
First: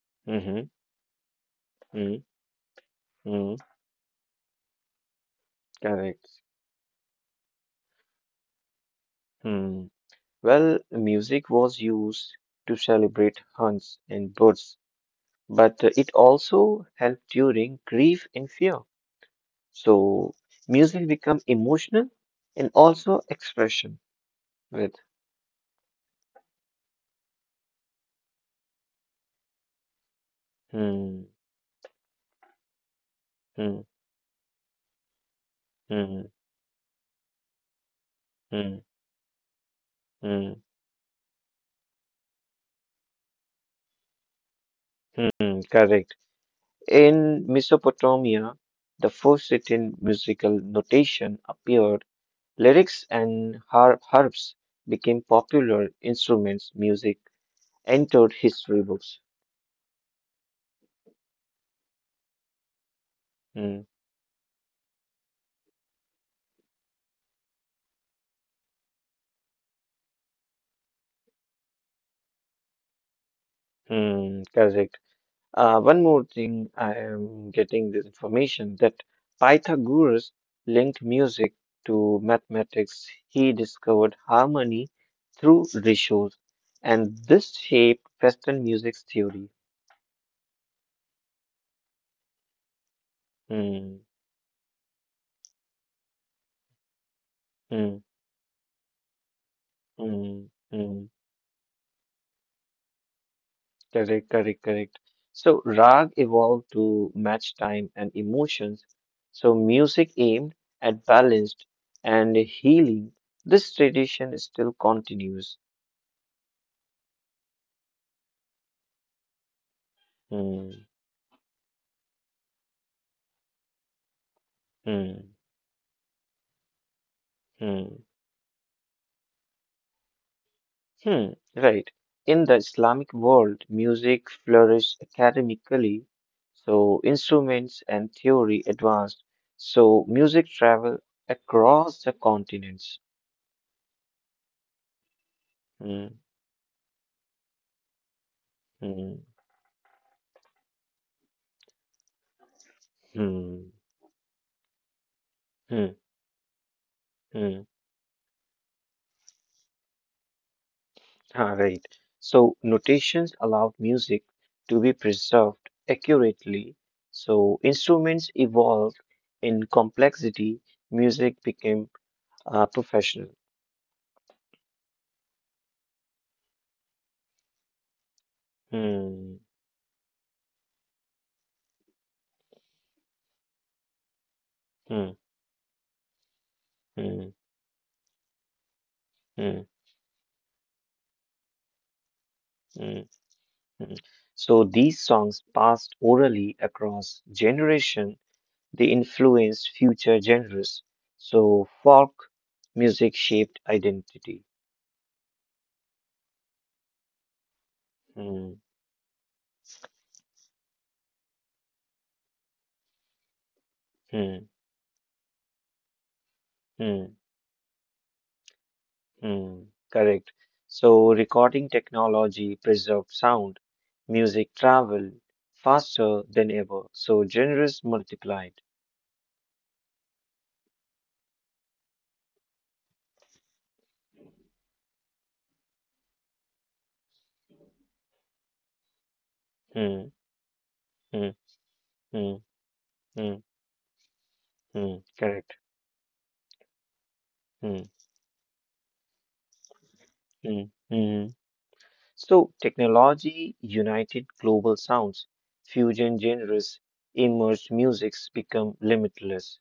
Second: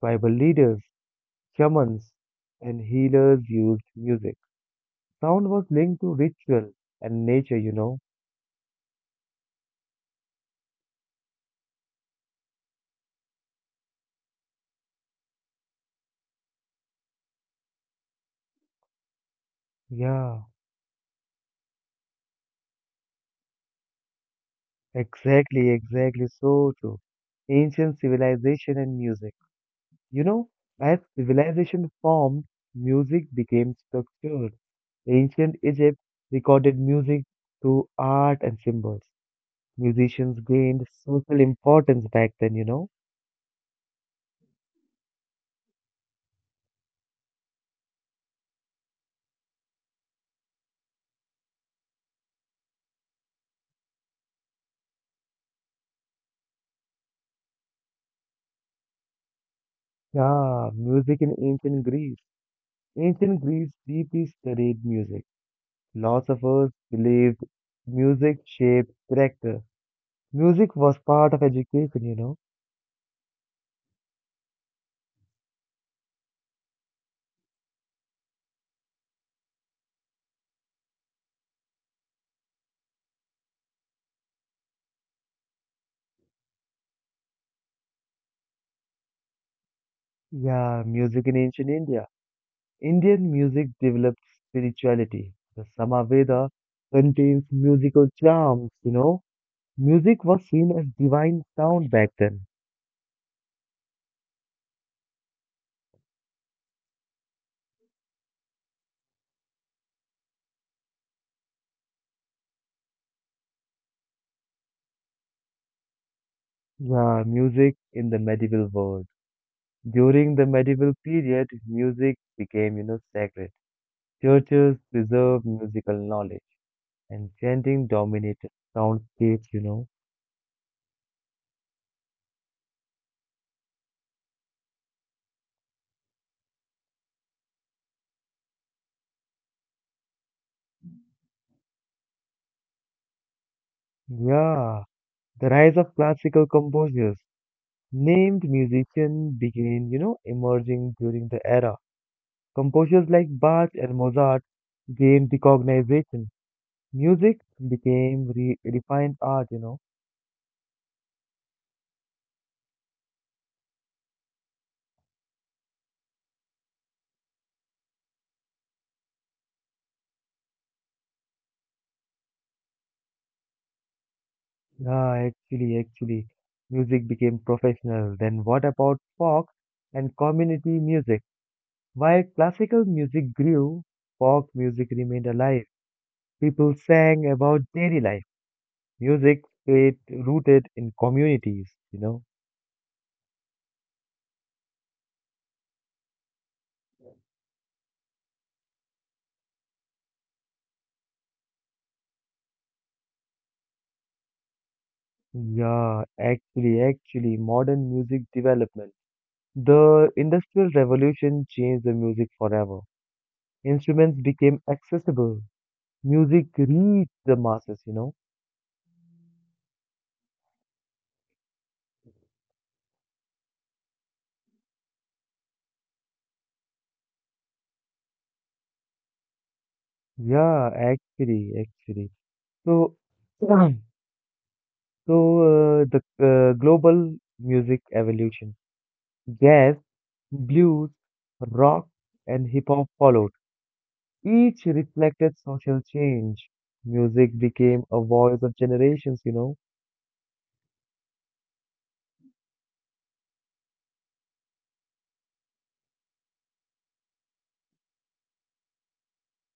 Tribal mhm, leaders, shamans, mm, and healers mm, used music. Sound was linked to correct. ritual and nature, you know. Hmm. Well, music was used to celebrate hunts and births but it also helps during grief and fear. So Yeah, music become emotional and also expression with exactly, exactly. So true. Ancient civilization and music. You know, as hmm, civilization formed, music became hmm, structured. Ancient Egypt hmm, recorded music through art and hmm, symbols. Musicians hmm, gained social importance back then, you know. Correct. In Mesopotamia, the first written musical notation appeared. Lyrics and harps became popular instruments. Music entered history books. Yeah, music in ancient Greece. Ancient Greece Hmm, deeply studied music. Philosophers believed music shaped character. Music was part of education, you know. Correct. One more thing, I am getting this information that Pythagoras linked music to mathematics. He discovered harmony through ratios, and this shaped Western music theory. Yeah, music in ancient India. Indian music Hmm, developed spirituality. The Samaveda contains hmm, musical charms, you know. Music was hmm, seen as hmm. divine sound back then. Correct, correct, correct. So rag evolved to match time and emotions. So music aimed at balanced and healing. This tradition still continues. Yeah, music in the medieval world. During the medieval period, music became, you know, sacred. Churches Hmm, preserved musical knowledge, and chanting hmm, dominated soundscapes, you know. hmm, right. In the Islamic world, music flourished academically, so instruments and theory advanced, so music traveled across the continents. Yeah, the rise of Hmm, classical composers, named hmm, musicians began, you know, emerging during the era. Composers like Bach hmm, and Mozart gained hmm, recognition. Music hmm. became refined art, you know. [laughs] Ah, right. So notations allowed music to be preserved accurately, so instruments evolved in complexity, music became professional. Ah, actually, actually, Music became professional. Then what about Hmm. folk and community music? While classical music grew, folk music hmm. remained alive. People sang Mm, about daily life. Music mm, stayed rooted in communities, you know. mm, mm. So these songs passed orally across generation. They influenced future genres. So folk music shaped identity. Modern music Mm, development. The Industrial Revolution changed the music forever. Instruments mm, became accessible. Music reached mm, the masses, you know. mm. Correct. So recording technology preserved sound. Music traveled faster than ever. So genres multiplied. Yeah, actually, actually. So, [clears throat] so the global music evolution. Jazz, Mm, blues, mm, rock, mm, and hip hop followed. mm, Each mm. reflected Correct. social change. Music Mm, became a voice of generations. mm, mm. So technology united global sounds, fusion genres, emerged musics become limitless.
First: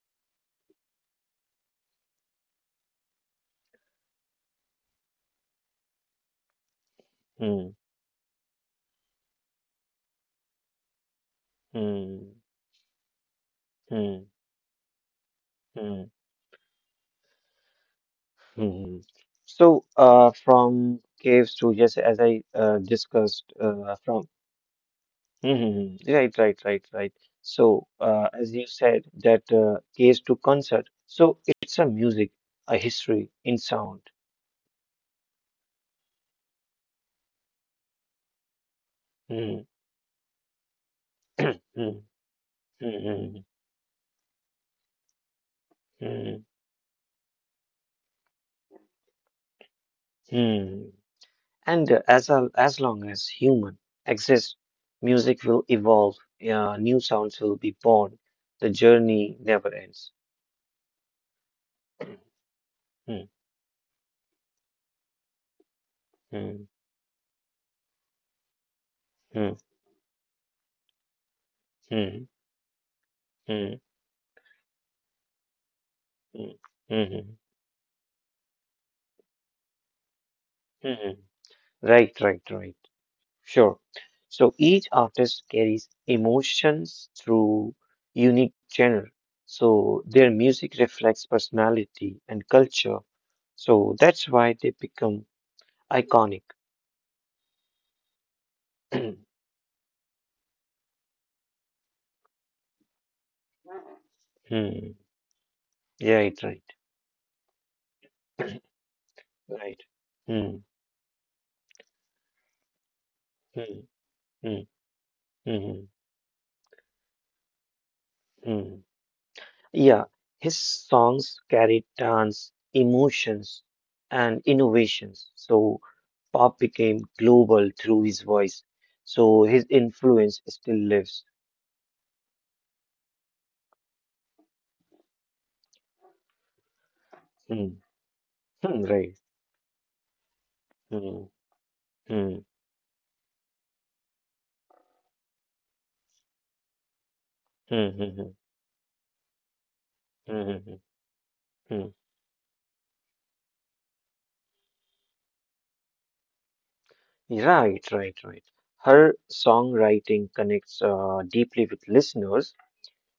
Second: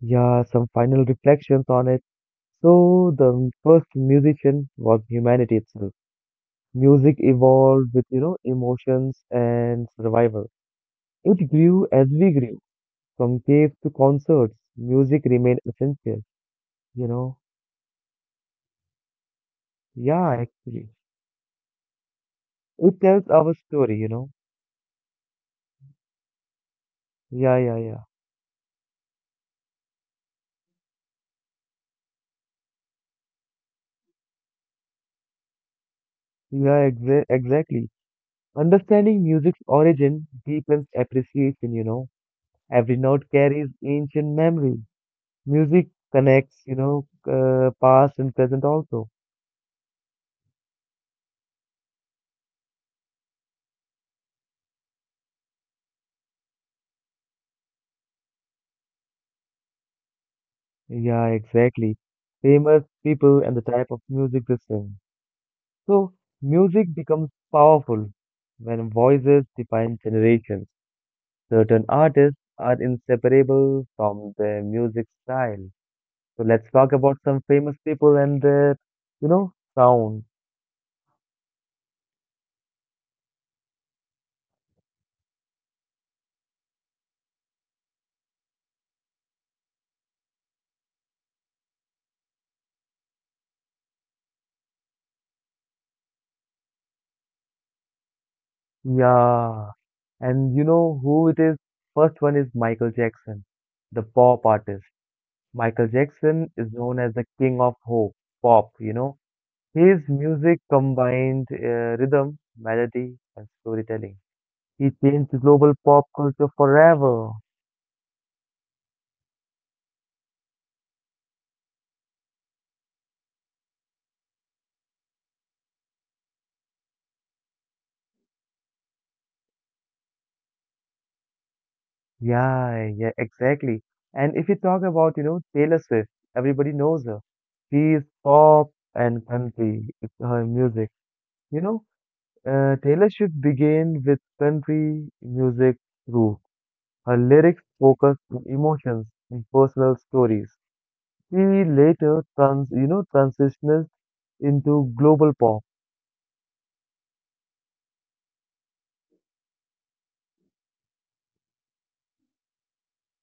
Yeah, some final reflections on it. So the first musician was humanity itself. Music Hmm, evolved with, you know, emotions and survival. It grew as hmm, we grew, from caves to hmm, concerts. Music remained hmm, essential, you know. hmm. hmm. So, Yeah, actually. from caves to just as I It tells discussed, our story, you from know. Hmm, hmm, hmm. right, right, right, right. Yeah, yeah, So, yeah. As you said, that caves to concert. So it's a music, a history in sound. Exactly. Understanding music's Hmm, origin deepens appreciation, [clears throat] you hmm, hmm, know. Every note hmm, carries ancient memory. Music hmm, connects, you know, past and present also. hmm. And as a, as long as human exists, music will evolve. New sounds will be born. The journey never ends. Yeah, exactly. Famous Hmm, people and the type of music they sing. So, hmm, music becomes powerful when voices hmm, define generations. Certain hmm, artists are hmm, inseparable from their music style. So, hmm, let's talk about hmm, some famous people and their, you know, sound. hmm. Right, right, right. Sure. So each artist carries emotions through unique genre. So their music reflects personality and culture. So that's why they become iconic. [clears throat] Yeah. And you know who it is? First one is Michael Jackson, the pop artist. Hmm. Michael Right, Jackson right. is known as the king of hope, pop, you know. Right. His Hmm. music combined rhythm, melody, and Hmm. storytelling. Hmm. He changed global Hmm. pop culture forever. Hmm. Yeah. His songs carried dance, emotions, and innovations. So pop became global through his voice. So his influence still lives. Yeah, yeah, exactly. And if you talk about, you know, Taylor Swift, everybody knows her. Hmm. She is pop Hmm. Right. and country, it's her music. Hmm. You know, Hmm. Taylor should begin with country music roots. Her lyrics Hmm. Hmm. focus Hmm. on emotions and personal stories. Hmm. hmm, She hmm. later transitioned into global pop. Right, right, right. Her songwriting connects deeply with listeners.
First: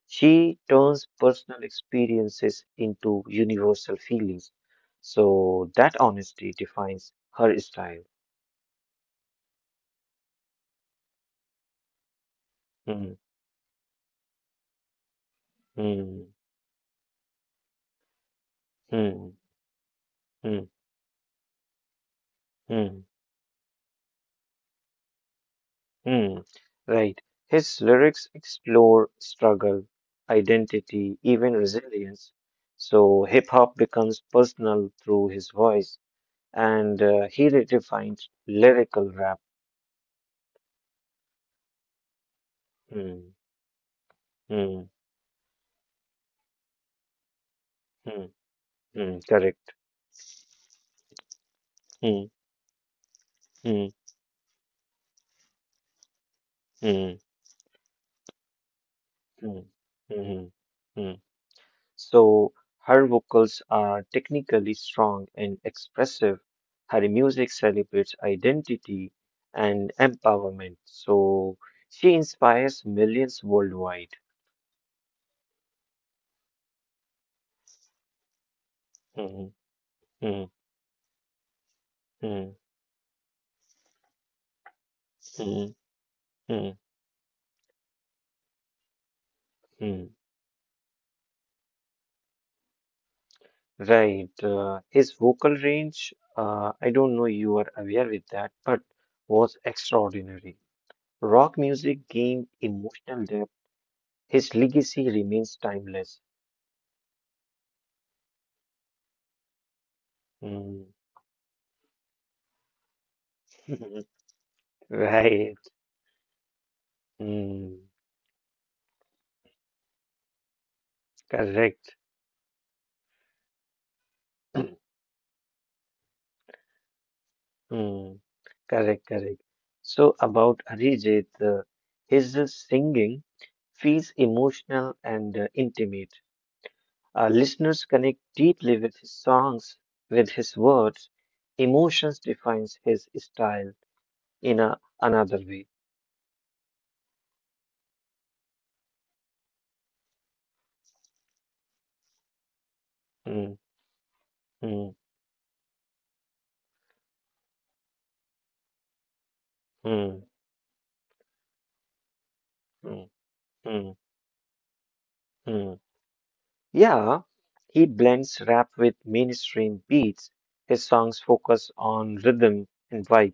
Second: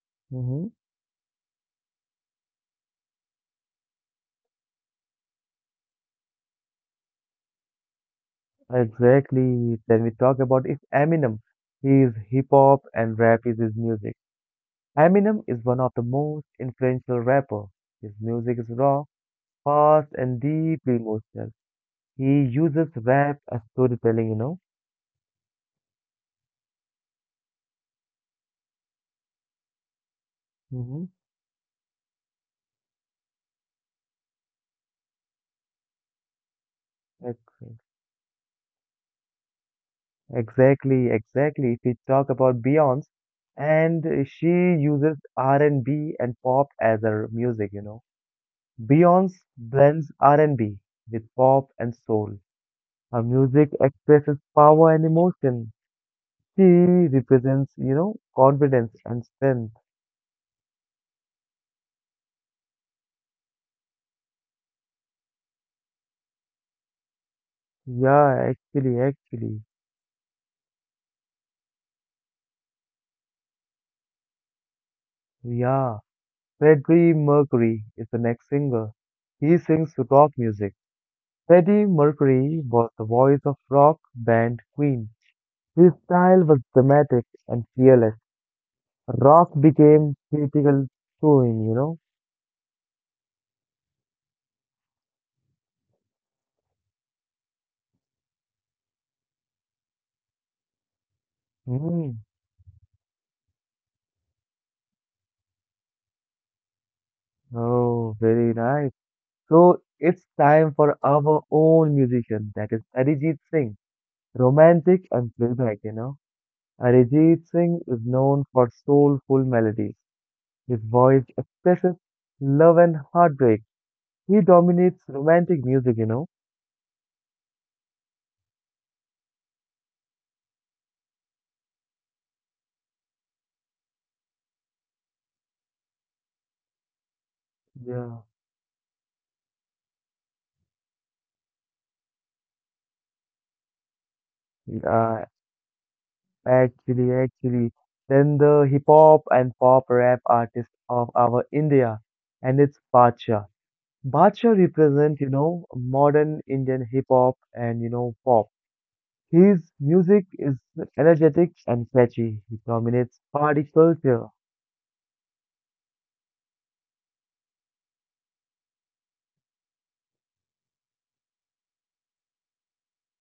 She Mm-hmm. turns personal experiences into universal feelings. So that honesty defines her style. Exactly. Then we talk about is Eminem. He is hip hop Hmm, and rap is his music. Eminem is one of the hmm, most influential rapper. His music is raw, hmm, fast, and hmm, deeply emotional. He uses hmm, rap as storytelling, you know. hmm. Right. His lyrics explore struggle, identity, Hmm. even resilience. So hip hop becomes personal through his voice, and he redefines lyrical rap. Exactly, exactly. If we talk about Beyonce, Hmm, and hmm, she uses R&B and pop as her music, you know. hmm, hmm. Beyonce Correct. blends R&B with pop and Hmm, soul. Her music hmm, expresses power and emotion. She hmm. represents, you know, confidence and Mm, strength. mhm, mm. So her vocals are technically strong and expressive. Her music celebrates Yeah, identity actually, actually. and empowerment. So she inspires millions worldwide. Yeah. Freddie Mercury is the next singer. Mhm, He sings rock mhm, music. Freddie mhm, Mercury was the voice of rock band Queen. mhm, His style mhm, was dramatic and fearless. Rock mhm. became critical to him, you know. Right. His vocal range, I don't know you are aware with that, but was extraordinary. Rock music Mm. gained emotional depth. His legacy remains timeless. Oh, very nice. So it's Mm. time for our own musician, that is Arijit Singh, [laughs] romantic and Right. playback, you know. Arijit Mm. Singh is known for soulful melodies. His voice Correct. expresses love and heartbreak. He [clears throat] dominates romantic music, you know. Mm. Correct, correct. So about Arijit, his singing feels emotional and intimate. Our listeners connect Yeah. deeply with his songs, with his words. Emotions defines his style in a Uh, another way. actually, actually. Then the hip hop and pop rap artist of our India, and it's Badshah. Mm, Badshah mm, represent, you know, modern Indian hip hop and, you know, pop. His mm, music is energetic and catchy. He mm, dominates party mm, culture. mm. Yeah, he blends rap with mainstream beats. His songs focus on rhythm and vibe,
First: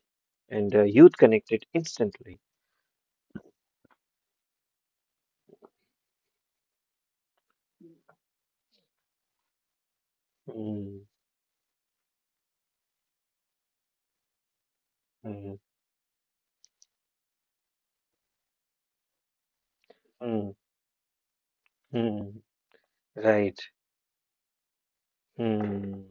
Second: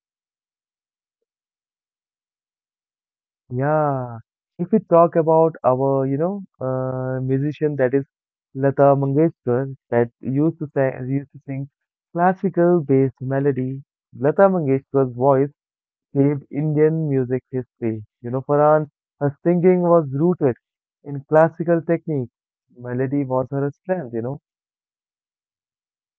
and youth connect it instantly. Yeah. If we talk about our, you know, musician that is Lata Mangeshkar that Mm, used to sing classical based melody, Lata Mangeshkar's voice mm, saved Indian music history. You know, Farhan, her singing was rooted mm, in classical technique. mm. Melody was Right. her strength, you know. Mm.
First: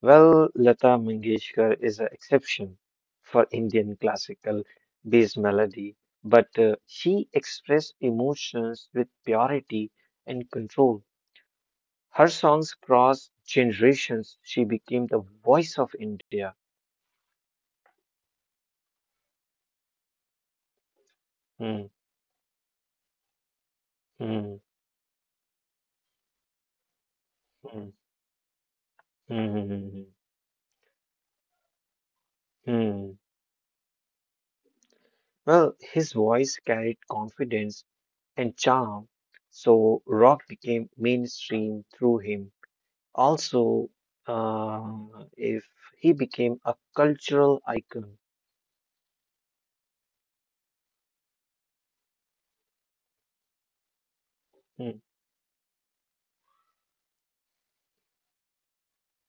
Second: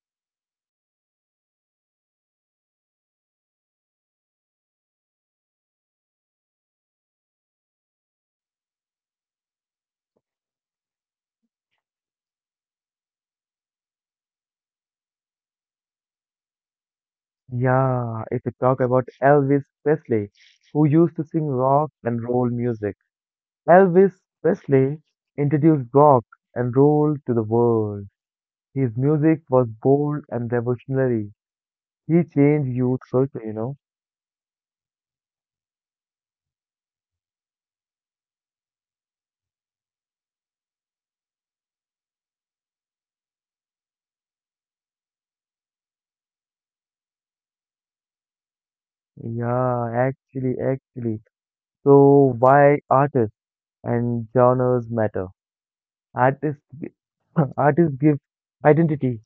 Well, Lata Mangeshkar is an exception for Indian classical based melody, but she expressed emotions with purity and control. Her songs cross generations. She became the voice of India. Yeah, if we talk about Elvis Presley, who used to sing Mm, rock and roll music, Elvis mm, Presley introduced rock and roll to the mm, mm, world. His mm. music mm, was mm, bold and revolutionary. He changed youth mm. culture, you know. Well, his voice carried confidence and charm, so rock became mainstream through him. Also, uh, if he became a cultural icon. Yeah, actually, actually. So why artists and genres Mm, matter? Artists, [clears throat] artists give identity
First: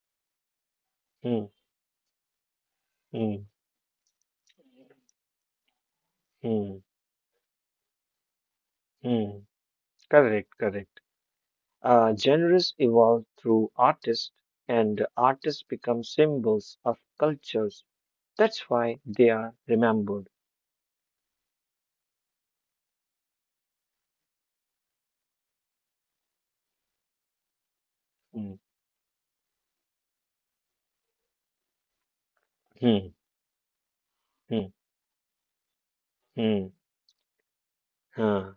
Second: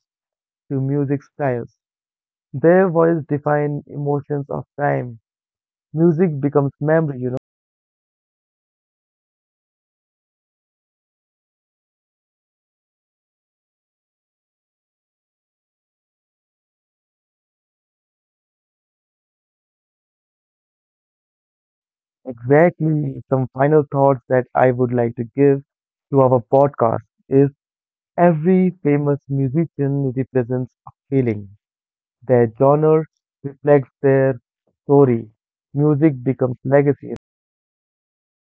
to music mm, styles. Their voice mm, define emotions of time. Music becomes mm, memory, you. mm. Correct, correct. Genres evolve through artists, and artists become symbols of cultures. That's why they are remembered. Exactly. Some final thoughts that I would like to give to our podcast is Mm, every famous musician represents a feeling. Their genre reflects their mm, story. Music becomes Hmm. legacy. huh,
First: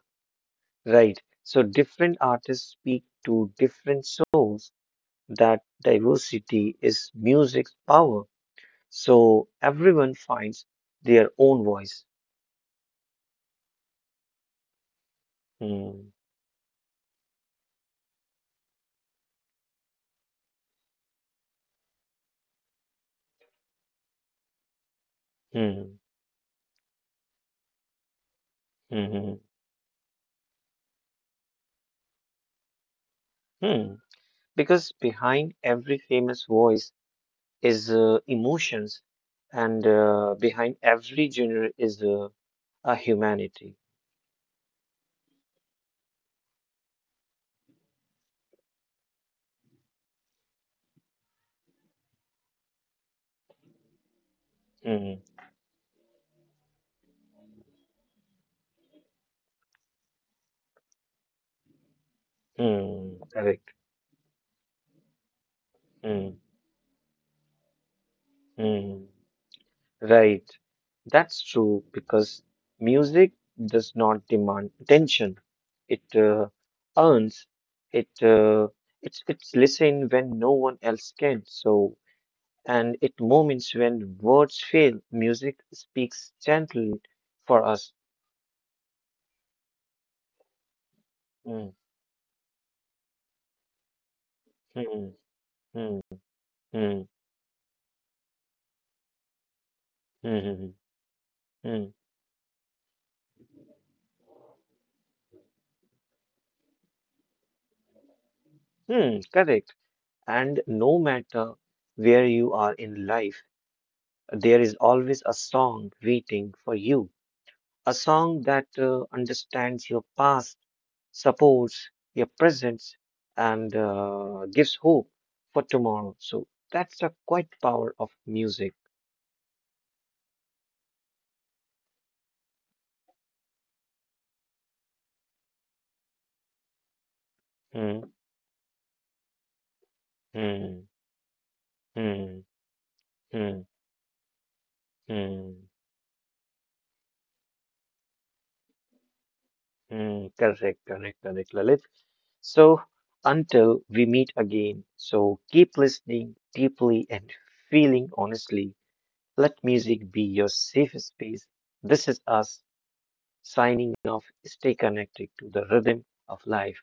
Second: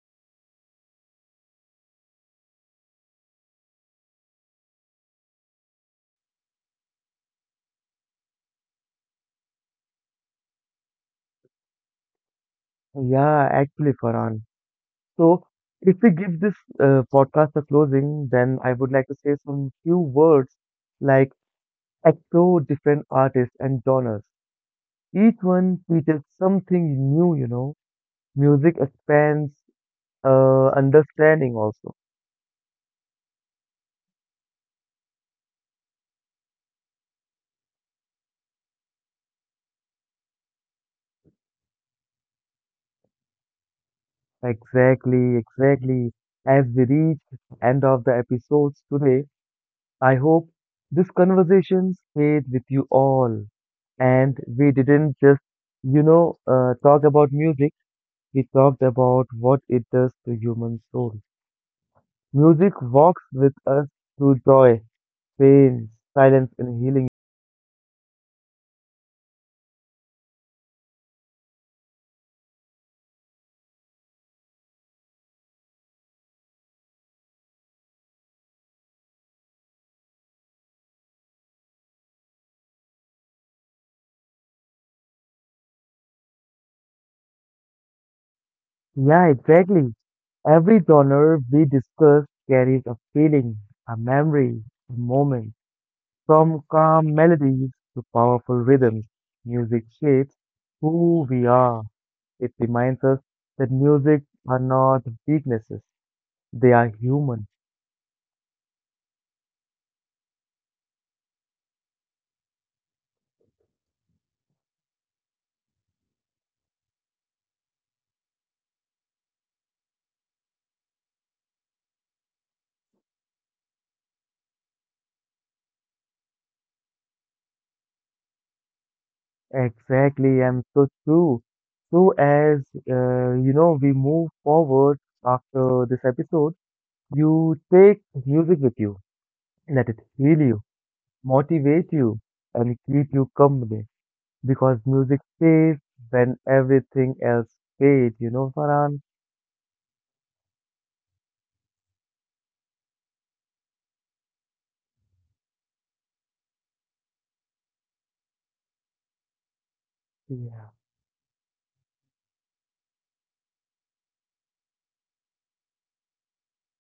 Right. So different artists speak to different souls. That diversity is music's power. So everyone finds their own voice. Yeah, actually, Farhan. So, if Hmm. we give this podcast a closing, then I would like to say some few words like explore different artists and genres. Each one Hmm. teaches something new, you know. Music Hmm. Hmm. expands understanding also. hmm. Because behind every famous voice is emotions, and behind every genre is a humanity. Exactly, exactly. As we reach end of the episodes today, I hope this conversation stayed with you all. And we Hmm. didn't just, you know, talk about music. We talked about what it does to human soul. Music Hmm. walks with Correct. us through joy, pain, Hmm. silence, and healing. Hmm. Right. That's true because music does not demand attention. It earns it. It's listened when no one else can. So and it moments when words fail, music speaks gently for us. Yeah, exactly. Every genre we Mm, discuss carries a feeling, a memory, a mm, moment. mm, From mm, calm melodies to powerful rhythms, music shapes mm, who we are. mm, It reminds us that music are not weaknesses, they are human. Correct. And no matter where you are in life, there is always a song waiting for you a song that understands your past, supports your presence, and gives hope for tomorrow. So that's the quite power of music. Exactly, and so true. So, as you know, we move forward after this episode, you take Hmm, music with you, let it heal you, hmm, motivate you, hmm, and keep you hmm, company because music hmm, stays when everything else fades, you know, Farhan? hmm. Correct, correct, correct, Lalit. So until we meet again, so keep listening deeply and feeling honestly. Let music be your Yeah. safe space. This is us signing off. Stay connected to the rhythm of life.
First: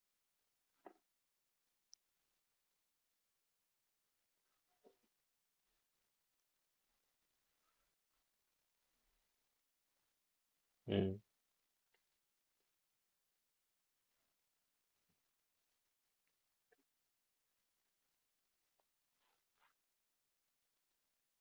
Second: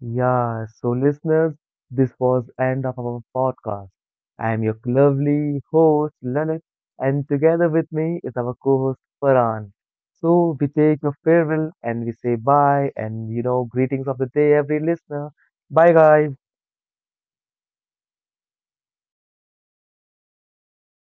Yeah, so listeners, this was end of our podcast. I am your lovely host Lalit, and together with me is our co-host Farhan. So we take your Mm. farewell and we say bye and you know greetings of the day every listener. Bye guys.